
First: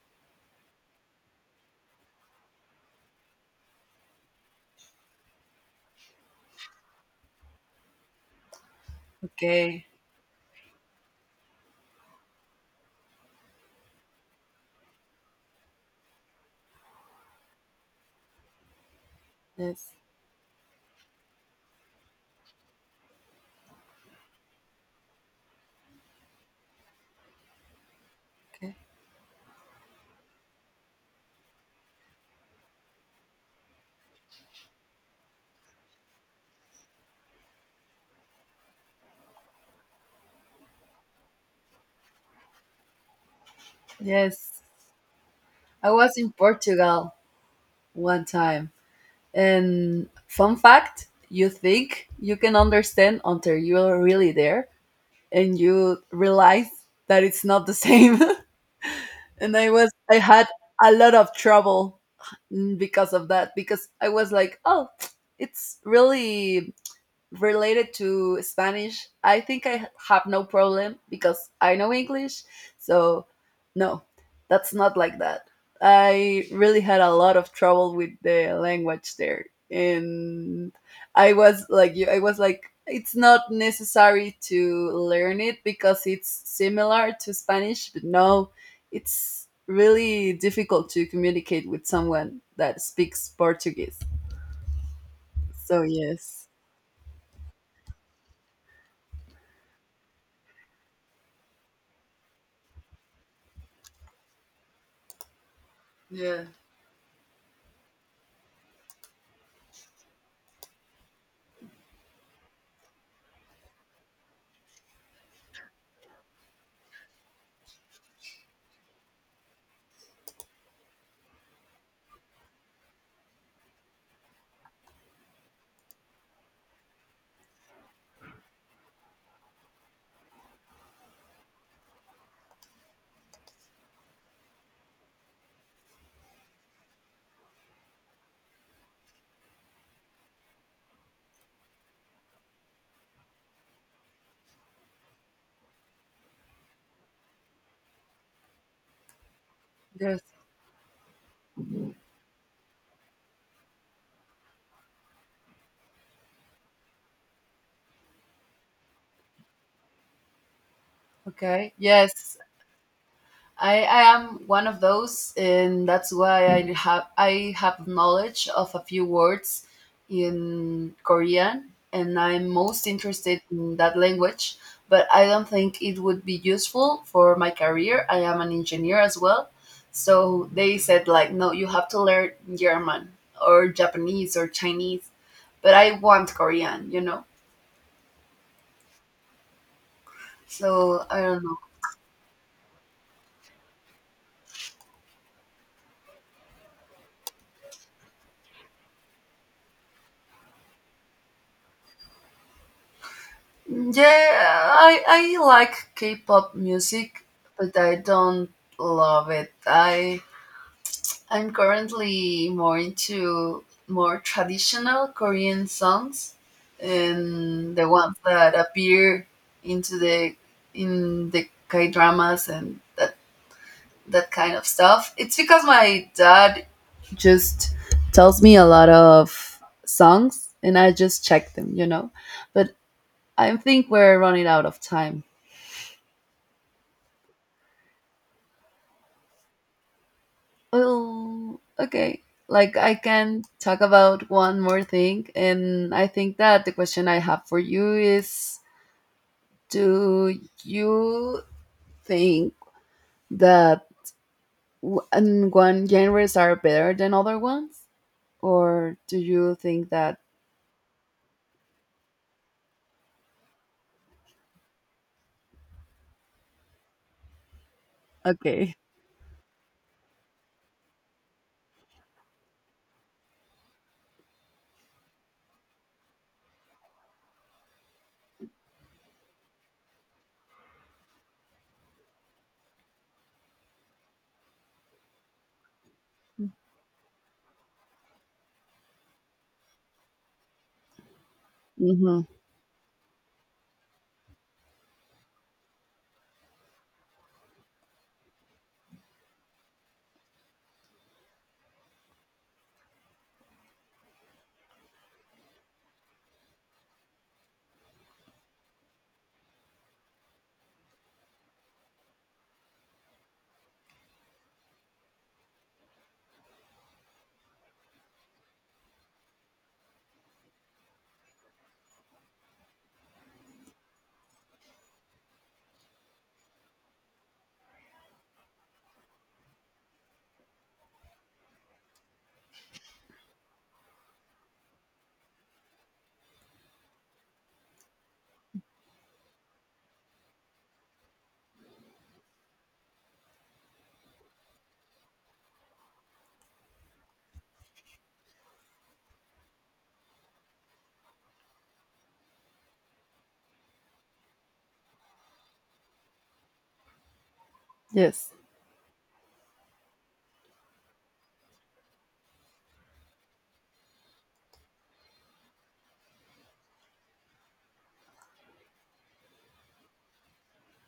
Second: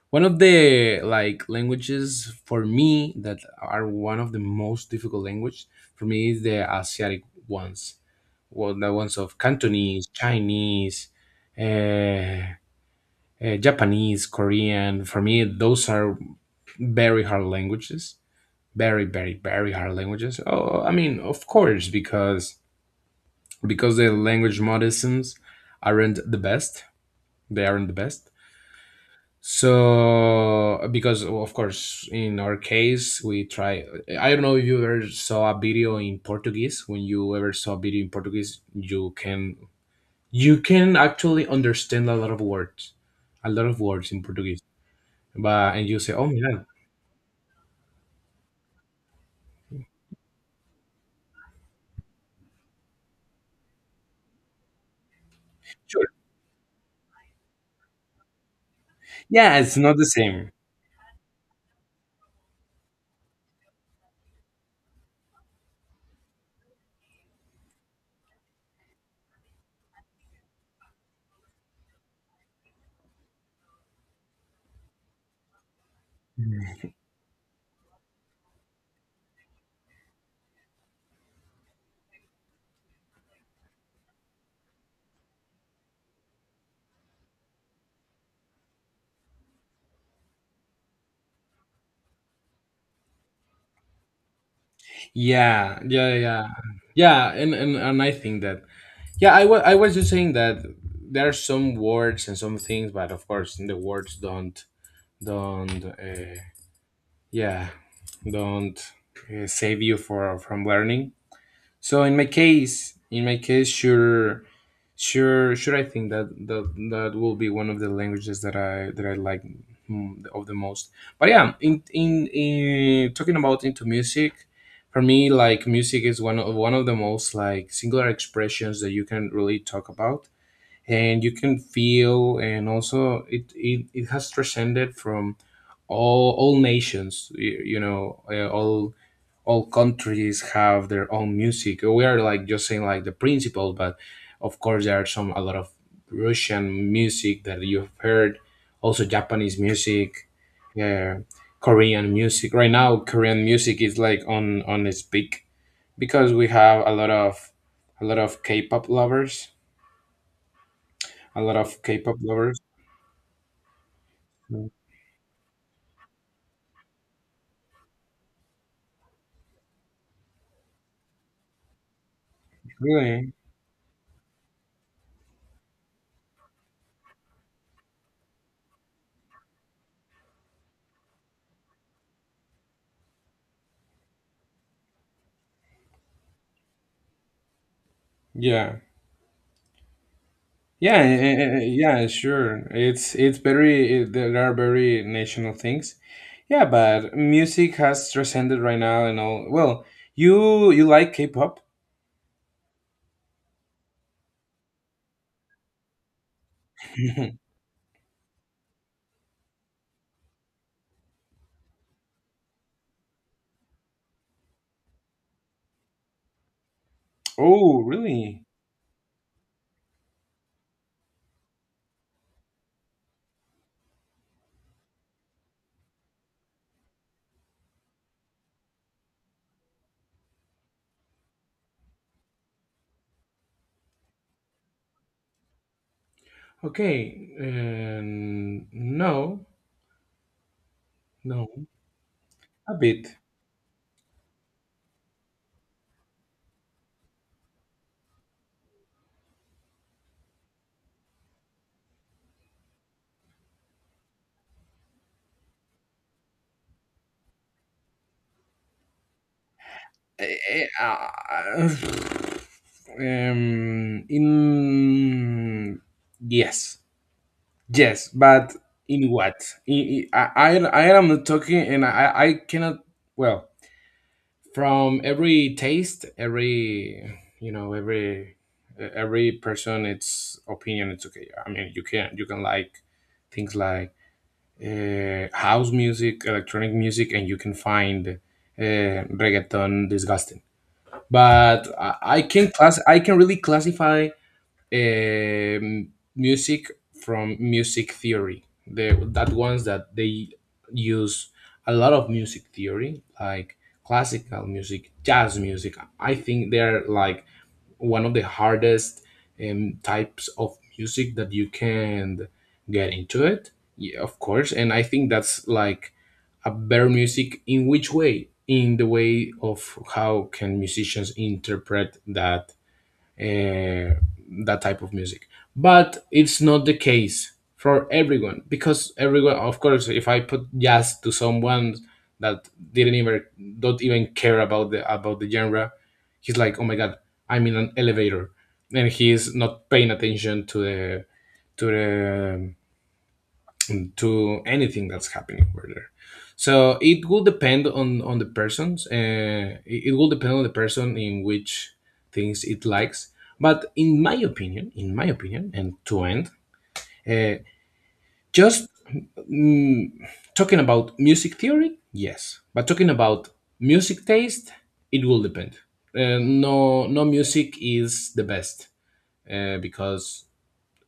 Speaker 2: one of the like languages for me that are one of the most difficult language for me is the Asiatic ones. Well, the ones of
Speaker 1: Okay.
Speaker 2: Cantonese, Chinese, uh, Japanese, Korean. For me, those are very hard languages. Very, very, very
Speaker 1: Yes.
Speaker 2: hard languages. Oh, I mean, of course, because the language modisms aren't the best. They aren't the best.
Speaker 1: Okay.
Speaker 2: So, because, well, of course, in our case, we try. I don't know if you ever saw a video in Portuguese. When you ever saw a video in Portuguese, you can, you can actually understand a lot of words, a lot of words in Portuguese.
Speaker 1: Yes.
Speaker 2: But and
Speaker 1: I
Speaker 2: you say,
Speaker 1: was
Speaker 2: "Oh
Speaker 1: in
Speaker 2: yeah,
Speaker 1: Portugal one time. And fun fact, you think you can understand until you're really there and you
Speaker 2: sure,
Speaker 1: realize that it's not the same. And
Speaker 2: yeah,
Speaker 1: I
Speaker 2: it's
Speaker 1: was
Speaker 2: not the
Speaker 1: I had
Speaker 2: same."
Speaker 1: a lot of trouble, because of that, because I was like, "Oh, it's really related to Spanish, I think I have no problem because I know English. So, no, that's not like that." I really had a lot of trouble with the language there. And I was like, I was like, it's not necessary to learn it because it's similar to Spanish, but no, it's really difficult to communicate with someone that speaks Portuguese.
Speaker 2: Yeah,
Speaker 1: So,
Speaker 2: yeah, yeah,
Speaker 1: yes.
Speaker 2: yeah. And I think that yeah, I was just saying that there are some words and some things, but of course, the words don't don't.
Speaker 1: Yeah.
Speaker 2: Yeah, don't save you for from learning. So in my case, in my case, sure, sure, sure, I think that will be one of the languages that I, that I like, of the most. But yeah, in in talking about into music, for me, like, music is one of the most like singular expressions that you can really talk about, and you can feel, and also it has transcended from all nations, you know, all countries have their own music. We are like just saying like the principle. But of course there are some, a lot of Russian music that you've heard, also Japanese
Speaker 1: Yes.
Speaker 2: music, yeah. Korean music right now, Korean music is like on its peak, because we have a lot of K-pop lovers, a lot
Speaker 1: Okay.
Speaker 2: of K-pop
Speaker 1: Yes,
Speaker 2: lovers.
Speaker 1: I am one
Speaker 2: Really?
Speaker 1: of those, and that's why I have knowledge of a few words in Korean, and I'm most interested in that language. But I don't think it would be useful for my career. I am an engineer as well, so they said like, no, you have to learn German or Japanese or Chinese. But I want Korean, you know.
Speaker 2: Yeah. Yeah,
Speaker 1: So I don't know.
Speaker 2: yeah, sure. It's very, eh, there are very national things. Yeah, but music has transcended right now and all. Well, you like K-pop?
Speaker 1: Yeah, I like K-pop music, but I don't love it. I'm currently more into more traditional Korean songs and
Speaker 2: Oh,
Speaker 1: the ones
Speaker 2: really?
Speaker 1: that appear into the in the K-dramas and that kind of stuff. It's because my dad just tells me a lot of songs and I just check them, you know. But I think we're running out of time.
Speaker 2: Okay. No,
Speaker 1: Well,
Speaker 2: no,
Speaker 1: okay.
Speaker 2: a
Speaker 1: Like I
Speaker 2: bit.
Speaker 1: can talk about one more thing, and I think that the question I have for you is: do you think that w- and one genres are better than other ones, or do you think that?
Speaker 2: Eh, eh, ah, in yes. Yes, but
Speaker 1: Okay.
Speaker 2: in what? I I, I am not talking, and I cannot. Well, from every taste, every, you know, every person, its opinion. It's okay. I mean, you can, you can like things like house music, electronic music, and you can find reggaeton disgusting. But I
Speaker 1: Mm-hmm.
Speaker 2: can class. I can really classify um, music from music theory. The that ones that they use a lot of music theory, like classical music, jazz music. I think they're like one of the hardest types of music that you can get into it. Yeah, of course, and I think that's like a better music in which way? In the way of how can musicians interpret that uh, that type of music. But it's not the case for everyone, because everyone, of course, if I put jazz to someone that didn't even don't even care about the, about the genre, he's like, oh my god, I'm in an elevator, and he's not paying attention to the to the to anything that's happening over there. So it will depend on the persons. It it will depend on the person in which things it likes. But in my opinion, and to end, uh,
Speaker 1: Yes.
Speaker 2: just mm, talking about music theory, yes. But talking about music taste, it will depend. No, no music is the best, because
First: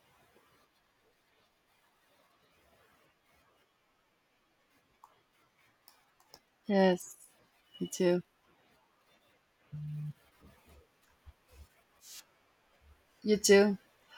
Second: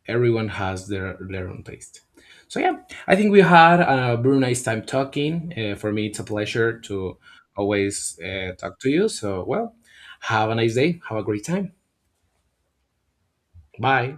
Speaker 2: everyone has their own taste. So yeah, I think we had a very nice time talking. For me, it's a pleasure
Speaker 1: Yes.
Speaker 2: to
Speaker 1: You
Speaker 2: always
Speaker 1: too.
Speaker 2: talk to you. So, well, have a nice day. Have a great time.
Speaker 1: You too.
Speaker 2: Bye.